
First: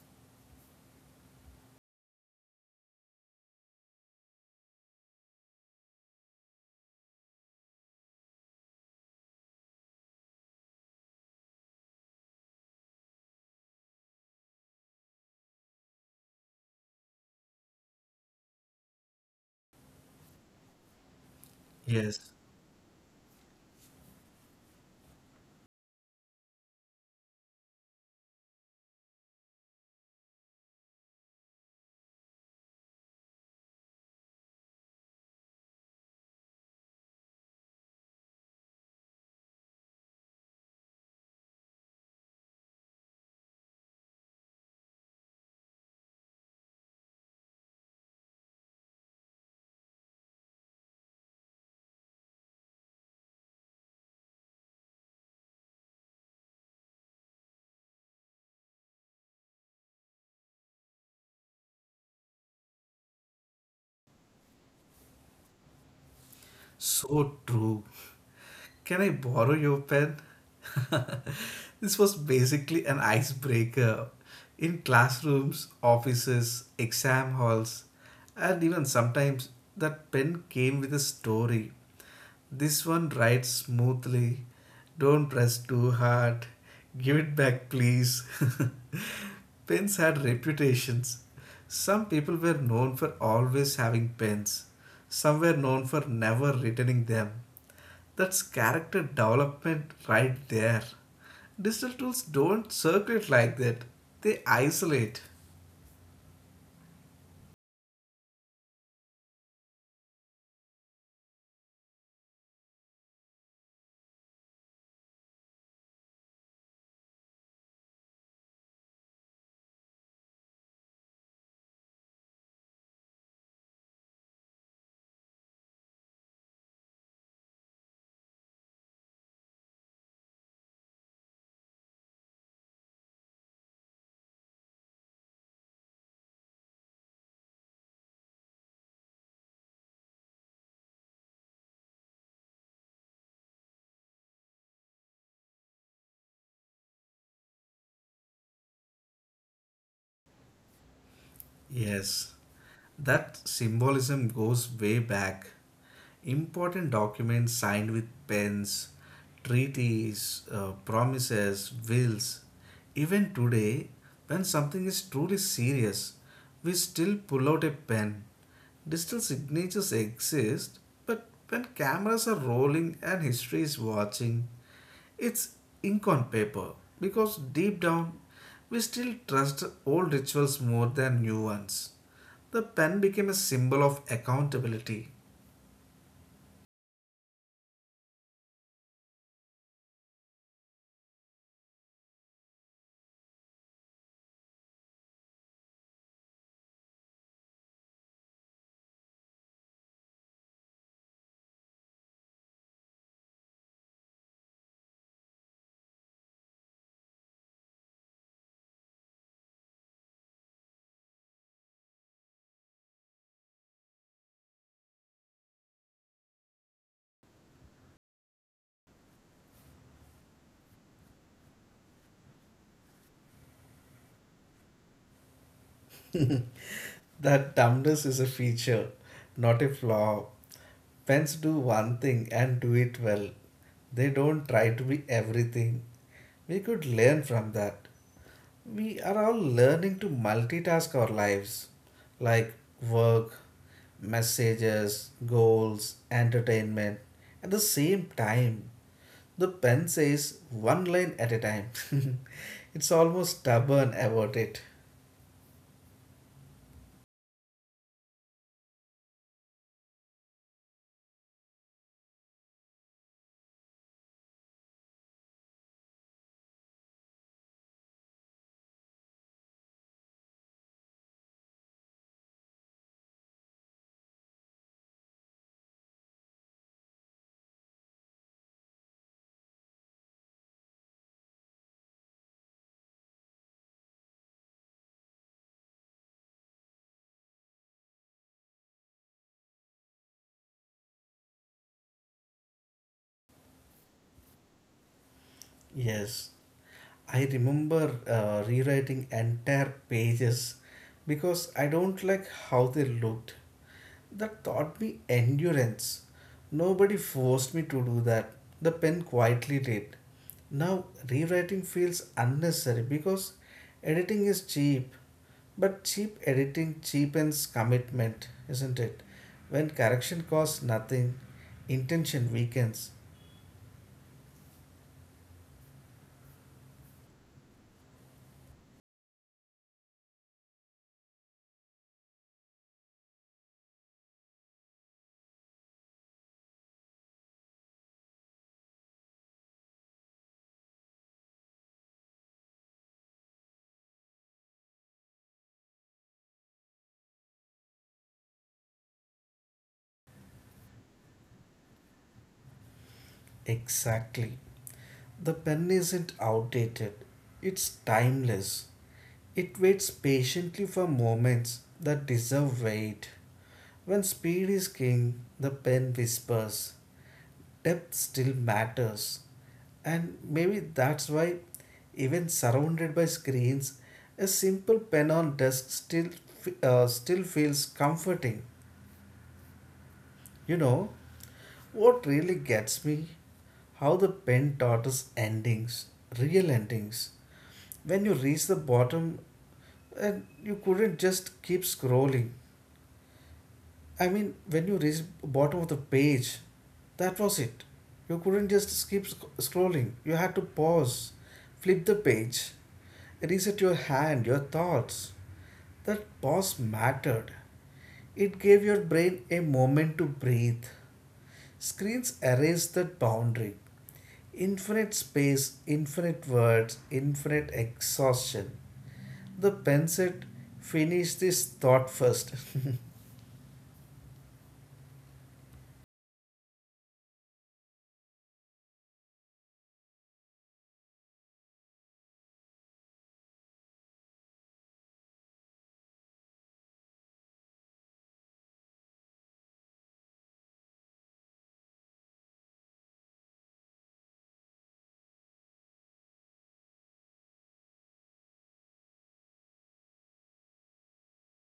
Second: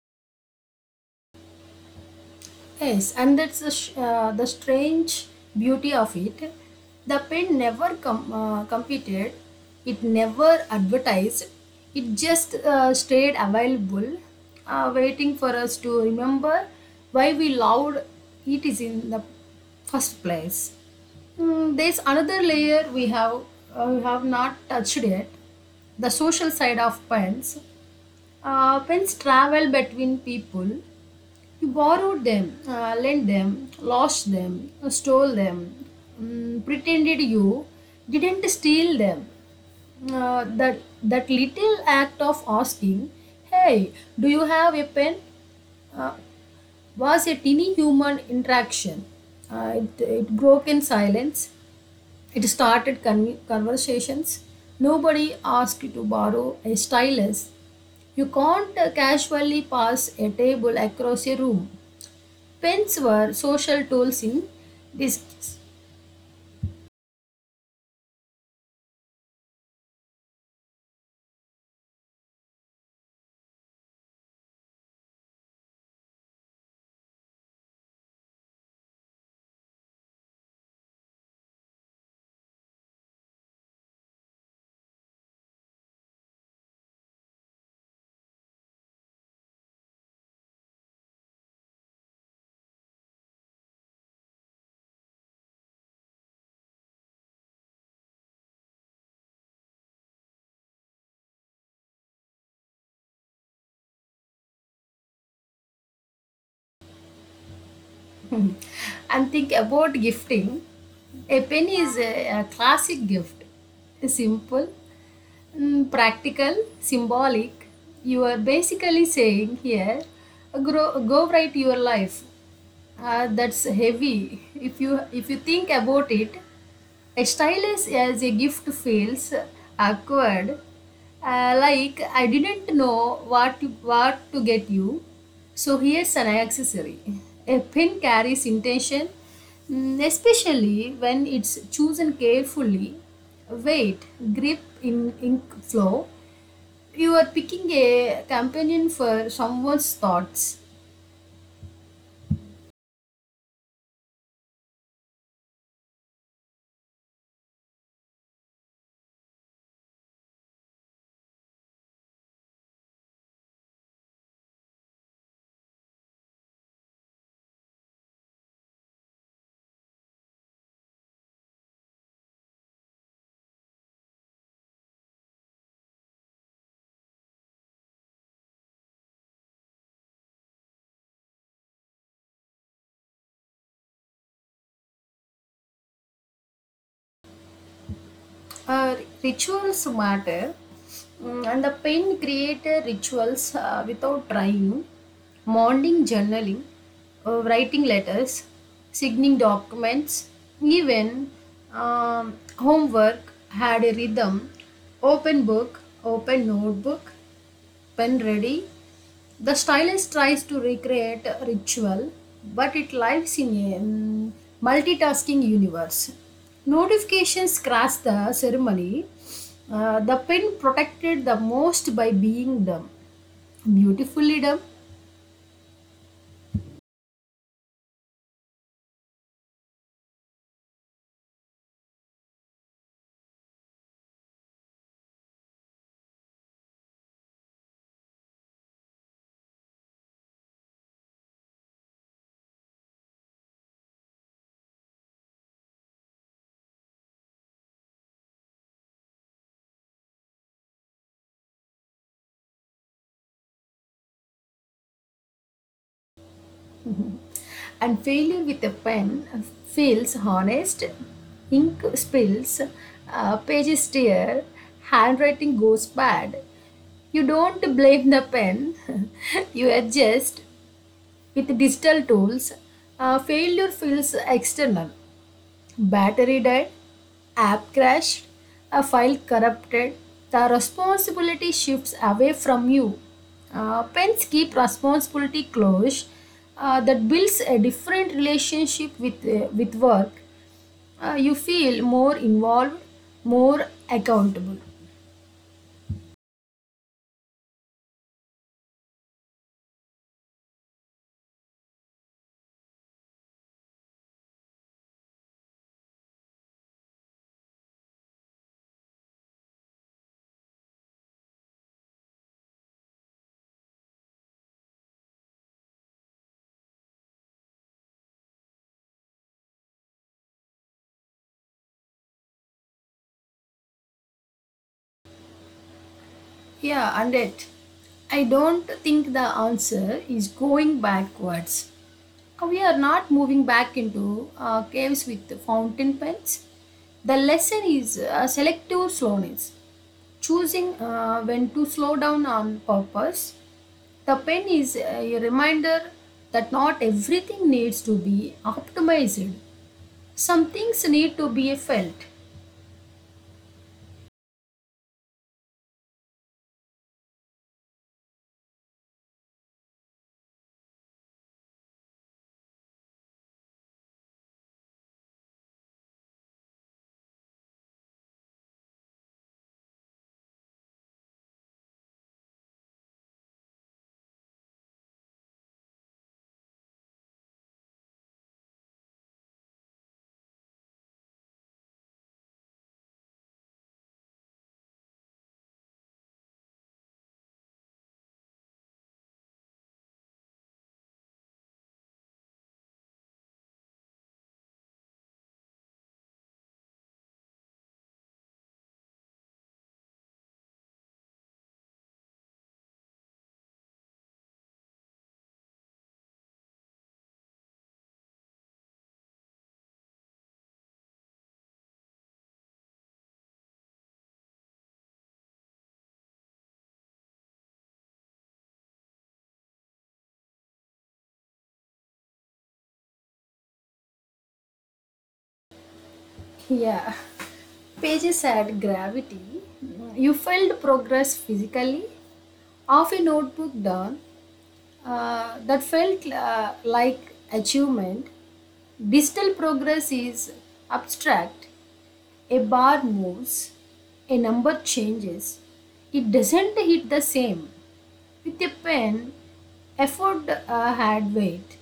Speaker 2: Yes, and that's the strange beauty of it. The pen never competed, it never advertised, it just stayed available, waiting for us to remember why we loved it is in the first place. There's
Speaker 1: Yes.
Speaker 2: another layer we have not touched yet. The social side of pens. Pens travel between people. You borrowed them, lent them, lost them, stole them, pretended you didn't steal them. That little act of asking, "Hey, do you have a pen?" uh, was a tiny human interaction. It broke in silence. It started conversations. Nobody asked you to borrow a stylus. You can't casually pass a table across a room. Pens were social tools in this.
Speaker 1: So true. Can I borrow your pen? This was basically an icebreaker in classrooms, offices, exam halls, and even sometimes that pen came with a story. This one writes smoothly. Don't press too hard. Give it back, please. Pens had reputations. Some people were known for always having pens. Some were known for never returning them. That's character development right there. Digital tools don't circulate like that, they isolate.
Speaker 2: And think about gifting. A pen is a classic gift. Simple, practical, symbolic. You are basically saying, "Here, grow, go write your life." That's heavy. If you think about it, a stylus as a gift feels awkward. Like, I didn't know what to get you, so here's an accessory. A pin carries intention, especially when it's chosen carefully. Weight, grip, in ink flow. You are picking a companion for someone's thoughts.
Speaker 1: Yes, that symbolism goes way back. Important documents signed with pens, treaties, promises, wills. Even today, when something is truly serious, we still pull out a pen. Digital signatures exist, but when cameras are rolling and history is watching, it's ink on paper because deep down we still trust old rituals more than new ones. The pen became a symbol of accountability.
Speaker 2: Uh, Rituals matter. And the pen created rituals without trying. Morning journaling, writing letters, signing documents, even homework had a rhythm. Open book, open notebook, pen ready. The stylist tries to recreate a ritual, but it lives in a multitasking universe. Notifications crash the ceremony. The pin protected the most by being dumb, beautifully dumb.
Speaker 1: That dumbness is a feature, not a flaw. Pens do one thing and do it well. They don't try to be everything. We could learn from that. We are all learning to multitask our lives like work, messages, goals, entertainment at the same time. The pen says one line at a time. It's almost stubborn about it.
Speaker 2: And failure with a pen feels honest. Ink spills, pages tear, handwriting goes bad. You don't blame the pen, you adjust. With digital tools, failure feels external. Battery died, app crashed, a file corrupted. The responsibility shifts away from you. Pens keep responsibility close. That builds a different relationship with work. You feel more involved, more accountable.
Speaker 1: Yes, I remember rewriting entire pages because I don't like how they looked. That taught me endurance. Nobody forced me to do that. The pen quietly did. Now, rewriting feels unnecessary because editing is cheap. But cheap editing cheapens commitment, isn't it? When correction costs nothing, intention weakens.
Speaker 2: Yeah, and it. I don't think the answer is going backwards. We are not moving back into caves with fountain pens. The lesson is selective slowness, choosing when to slow down on purpose. The pen is a reminder that not everything needs to be optimized. Some things need to be felt.
Speaker 1: Exactly. The pen isn't outdated, it's timeless. It waits patiently for moments that deserve weight. When speed is king, the pen whispers, depth still matters. And maybe that's why, even surrounded by screens, a simple pen on desk still feels comforting. You know, what really gets me? How the pen taught us endings, real endings. When you reach the bottom and you couldn't just keep scrolling, I mean, when you reach bottom of the page, that was it. You couldn't just keep scrolling. You had to pause, flip the page, reset your hand, your thoughts. That pause mattered. It gave your brain a moment to breathe. Screens erased that boundary. Infinite space, infinite words, infinite exhaustion. The pen said, finish this thought first.
Speaker 2: Yeah. Pages had gravity. You felt progress physically. Half a notebook down, that felt like achievement. Digital progress is abstract. A bar moves, a number changes. It doesn't hit the same. With a pen, effort had weight.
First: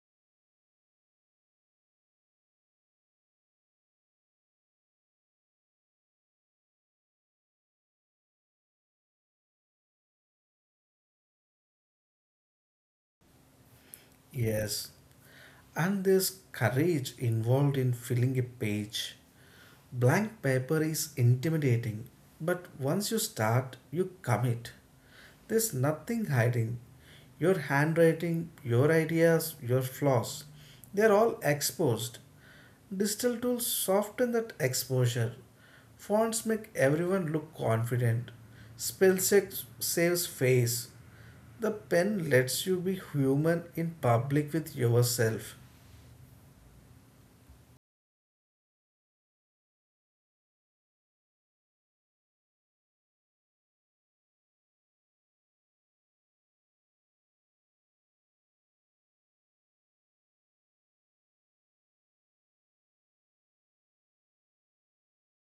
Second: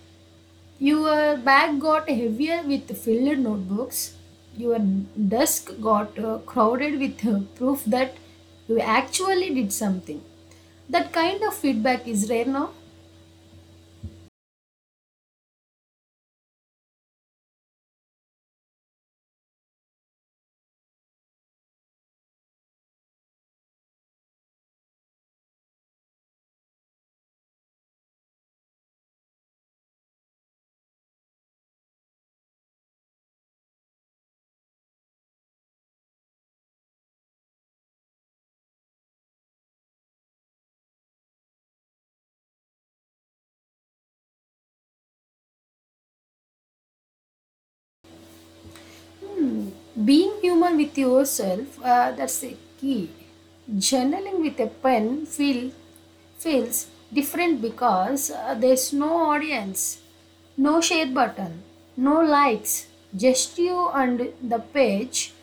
Speaker 2: Your bag got heavier with filled notebooks. Your desk got crowded with proof that you actually did something. That kind of feedback is rare now.
Speaker 1: Yes, and there's courage involved in filling a page. Blank paper is intimidating, but once you start, you commit. There's nothing hiding. Your handwriting, your ideas, your flaws, they're all exposed. Digital tools soften that exposure. Fonts make everyone look confident. Spell check saves face. The pen lets you be human in public with yourself.
Speaker 2: Being human with yourself, that's the key. Journaling with a pen feels different because there's no audience, no share button, no likes, just you and the page.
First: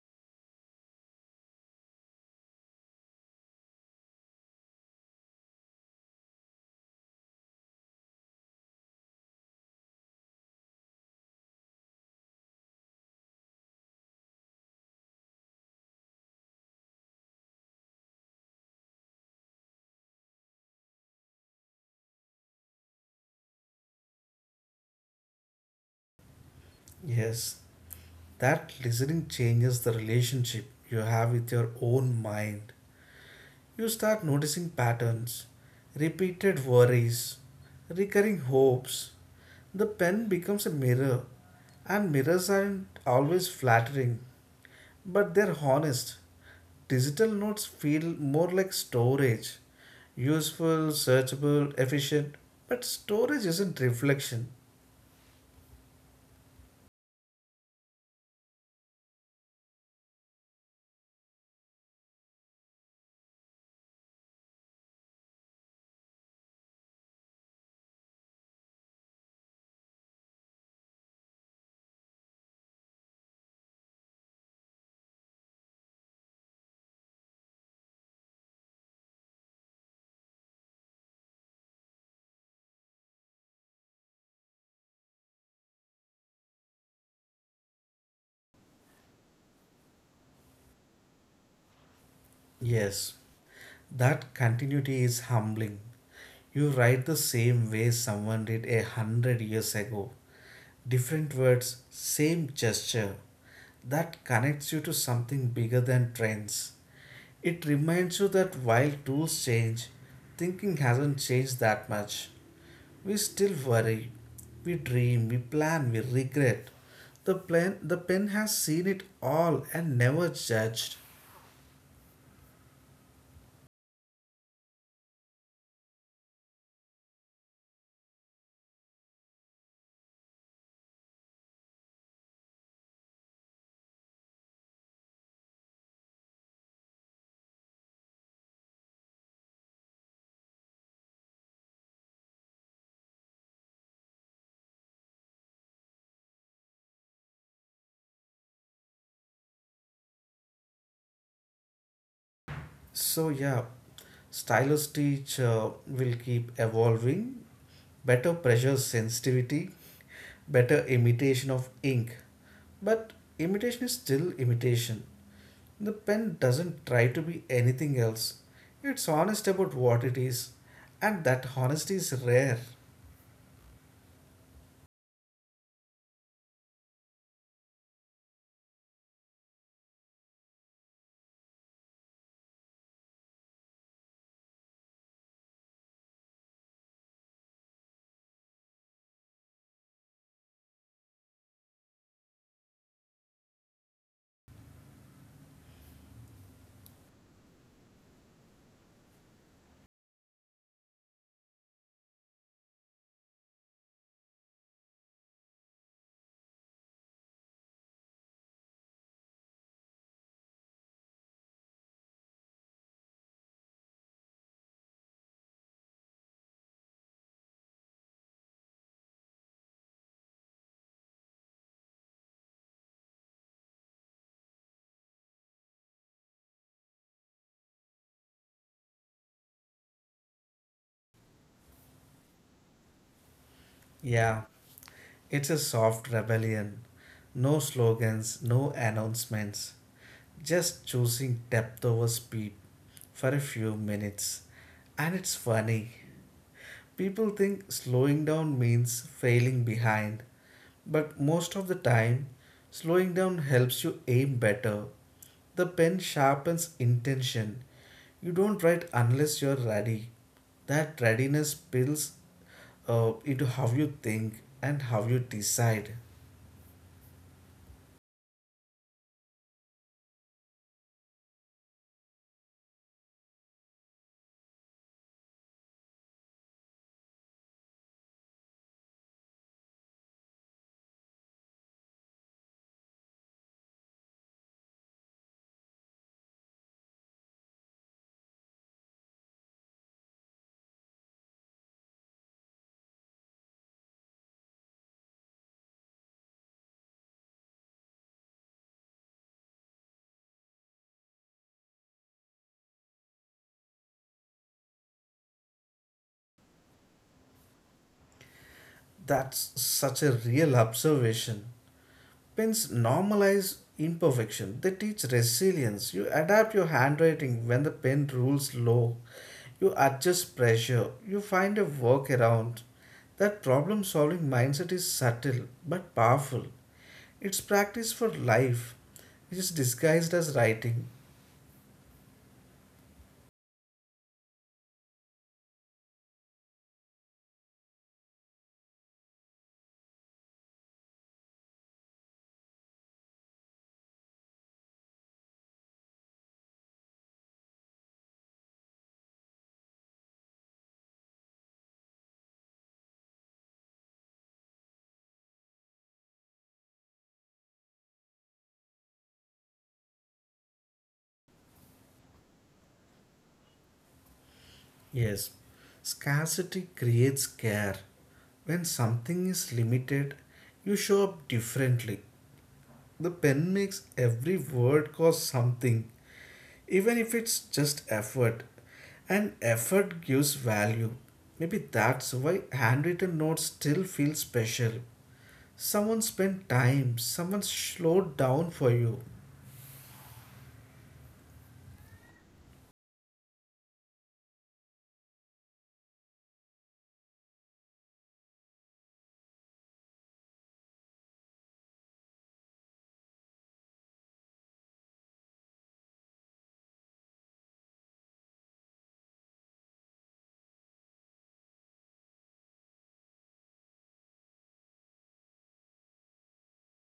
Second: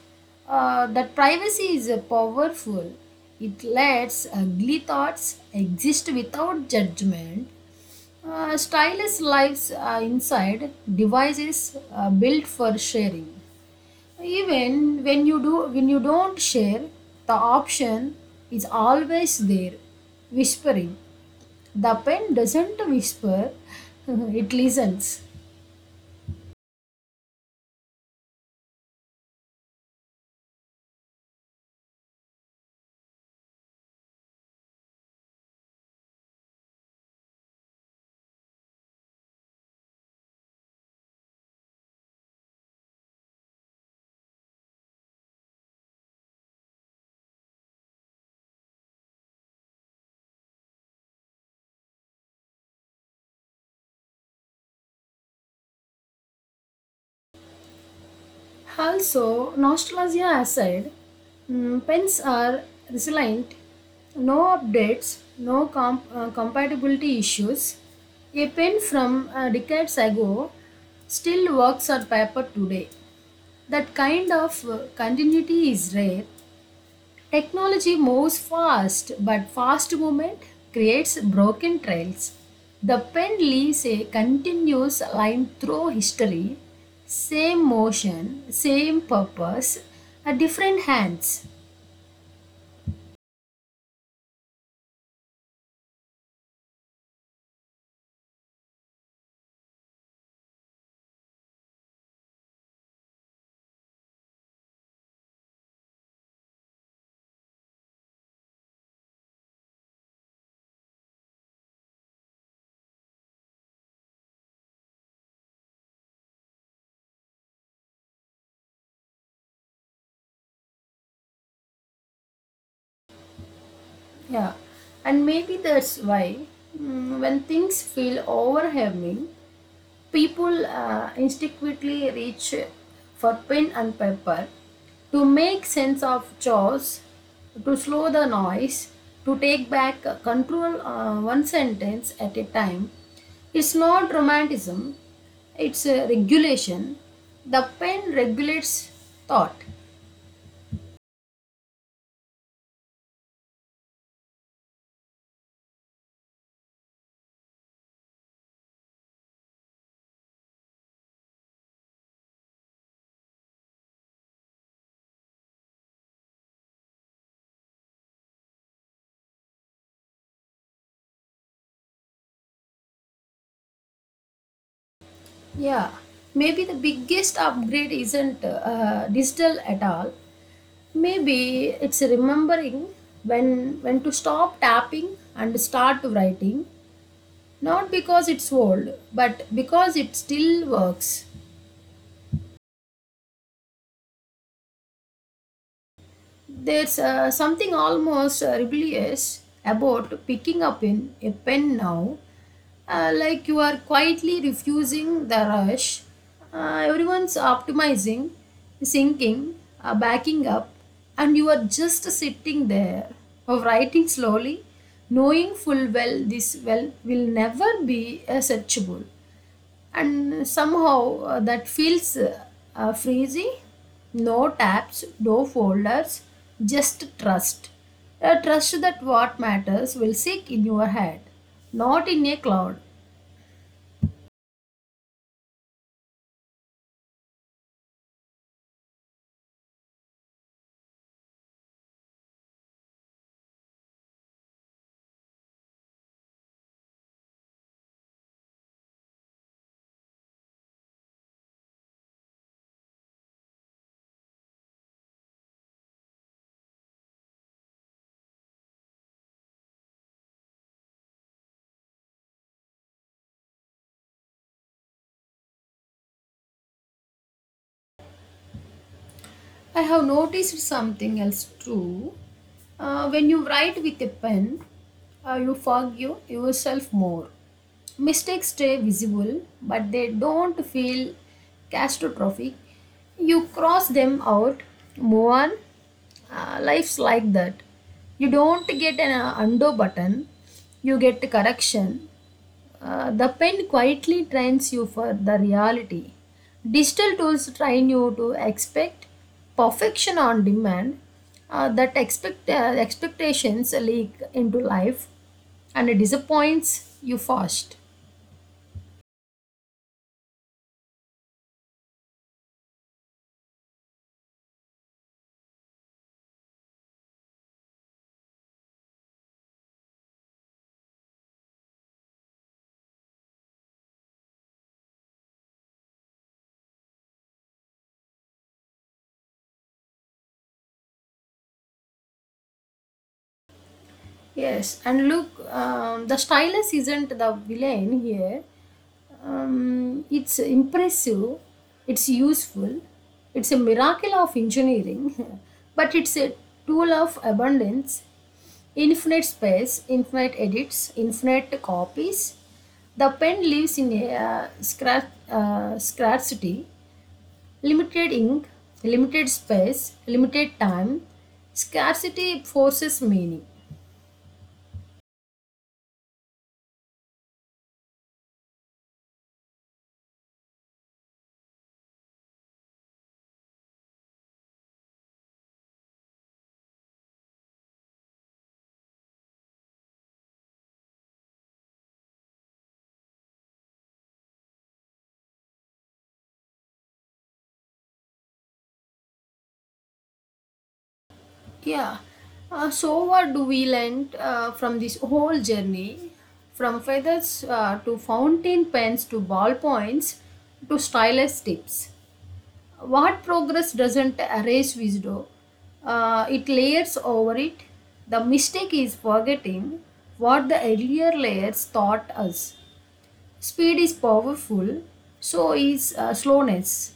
Speaker 2: That privacy is powerful. It lets ugly thoughts exist without judgment. Stylish lives inside devices built for sharing. Even when you don't share, the option is always there, whispering. The pen doesn't whisper, it listens.
Speaker 1: Yes, that listening changes the relationship you have with your own mind. You start noticing patterns, repeated worries, recurring hopes. The pen becomes a mirror, and mirrors aren't always flattering, but they're honest. Digital notes feel more like storage, useful, searchable, efficient. But storage isn't reflection.
Speaker 2: Also, nostalgia aside, pens are resilient. No updates, no compatibility issues. A pen from decades ago still works on paper today. That kind of continuity is rare. Technology moves fast, but fast movement creates broken trails. The pen leaves a continuous line through history, same motion, same purpose, at different hands.
Speaker 1: Yes, that continuity is humbling. You write the same way someone did a hundred years ago. Different words, same gesture. That connects you to something bigger than trends. It reminds you that while tools change, thinking hasn't changed that much. We still worry, we dream, we plan, we regret. The plan, the pen has seen it all and never judged.
Speaker 2: Yeah, and maybe that's why, when things feel overwhelming, people instinctively reach for pen and paper, to make sense of chores, to slow the noise, to take back control one sentence at a time. It's not romanticism, it's a regulation. The pen regulates thought.
Speaker 1: So yeah, stylus teach will keep evolving. Better pressure sensitivity, better imitation of ink. But imitation is still imitation. The pen doesn't try to be anything else. It's honest about what it is, and that honesty is rare.
Speaker 2: Yeah, maybe the biggest upgrade isn't digital at all. Maybe it's remembering when to stop tapping and start writing, not because it's old, but because it still works. There's something almost rebellious about picking up in a pen now, like you are quietly refusing the rush. Everyone's optimizing, sinking, backing up, and you are just sitting there or writing slowly, knowing full well this well will never be searchable, and somehow that feels freezy. No tabs, no folders, just trust. A trust that what matters will seek in your head, not in a cloud.
Speaker 1: Yeah, it's a soft rebellion. No slogans, no announcements, just choosing depth over speed for a few minutes. And it's funny. People think slowing down means failing behind, but most of the time, slowing down helps you aim better. The pen sharpens intention. You don't write unless you're ready. That readiness spills into how you think and how you decide.
Speaker 2: I have noticed something else too. When you write with a pen, you forgive yourself more. Mistakes stay visible, but they don't feel catastrophic. You cross them out, move on. Life's like that. You don't get an undo button, you get correction. The pen quietly trains you for the reality. Digital tools train you to expect perfection on demand. That expect Expectations leak into life, and it disappoints you fast.
Speaker 1: That's such a real observation. Pens normalize imperfection. They teach resilience. You adapt your handwriting when the pen rules low. You adjust pressure. You find a workaround. That problem solving mindset is subtle but powerful. It's practice for life, which is disguised as writing.
Speaker 2: Yes, and look, the stylus isn't the villain here. It's impressive, it's useful, it's a miracle of engineering, but it's a tool of abundance, infinite space, infinite edits, infinite copies. The pen lives in a scarcity, limited ink, limited space, limited time. Scarcity forces meaning.
Speaker 1: Yes, scarcity creates care. When something is limited, you show up differently. The pen makes every word cost something, even if it's just effort. And effort gives value. Maybe that's why handwritten notes still feel special. Someone spent time, someone slowed down for you.
Speaker 2: Yeah. So, what do we learn from this whole journey? From feathers to fountain pens to ballpoints to stylus tips. What progress doesn't erase wisdom? It layers over it. The mistake is forgetting what the earlier layers taught us. Speed is powerful, so is slowness.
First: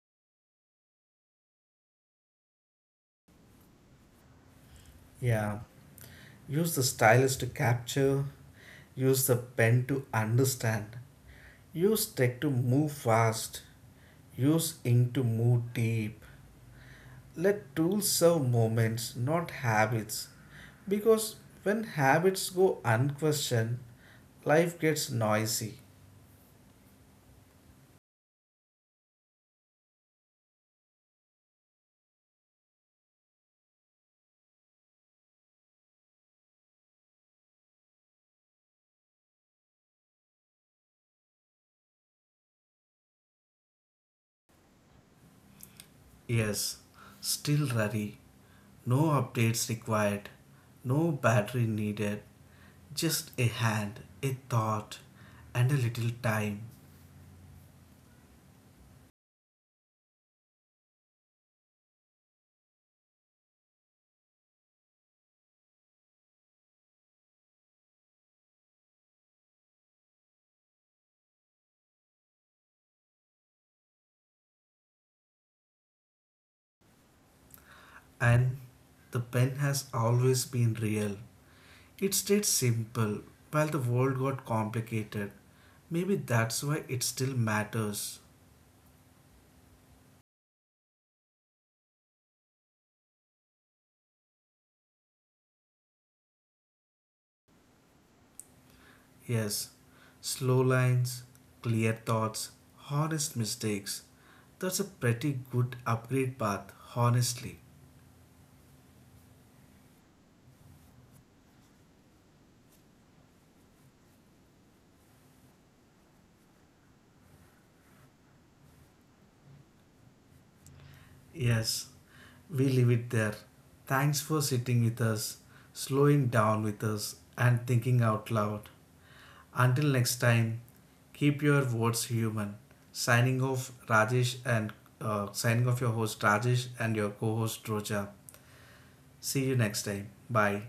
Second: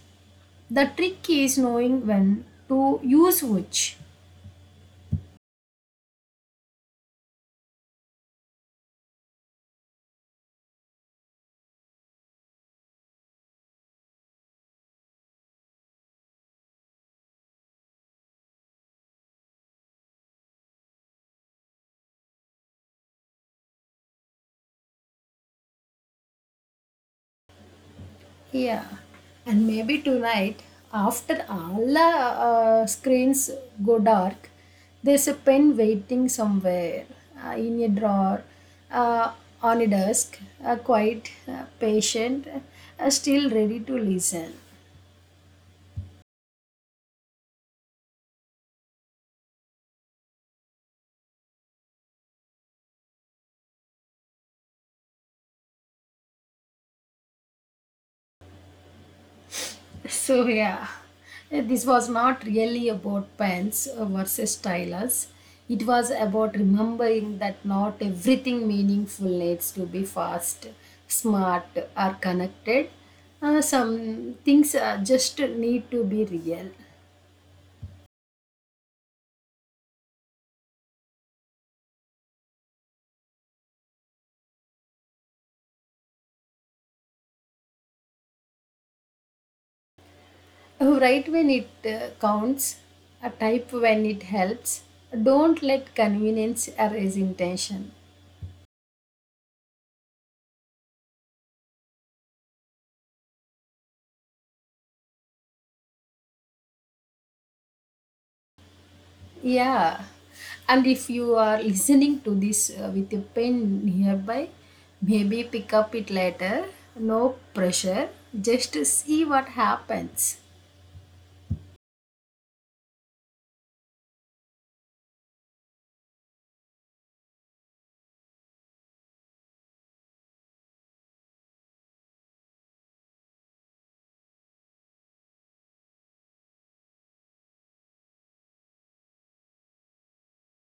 Speaker 2: The trick is knowing when to use which.
Speaker 1: Yeah. Use the stylus to capture, use the pen to understand, use tech to move fast, use ink to move deep. Let tools serve moments, not habits. Because when habits go unquestioned, life gets noisy.
Speaker 2: Yeah, and maybe tonight, after all the screens go dark, there's a pen waiting somewhere, in a drawer, uh, on a desk, quite patient, still ready to listen.
Speaker 1: Yes, still ready. No updates required. No battery needed. Just a hand, a thought, and a little time.
Speaker 2: So yeah. This was not really about pens versus stylus. It was about remembering that not everything meaningful needs to be fast, smart, or connected. Some things just need to be real.
Speaker 1: And the pen has always been real. It stayed simple while the world got complicated. Maybe that's why it still matters.
Speaker 2: Write when it counts, type when it helps. Don't let convenience erase intention.
Speaker 1: Yes, slow lines, clear thoughts, honest mistakes. That's a pretty good upgrade path, honestly.
Speaker 2: Yeah. And if you are listening to this with a pen nearby, maybe pick up it later. No pressure. Just see what happens.
Speaker 1: Yes, we leave it there. Thanks for sitting with us, slowing down with us, and thinking out loud. Until next time, keep your words human. Signing off, Rajesh, and signing off your host, Rajesh, and your co host, Roja. See you next time. Bye.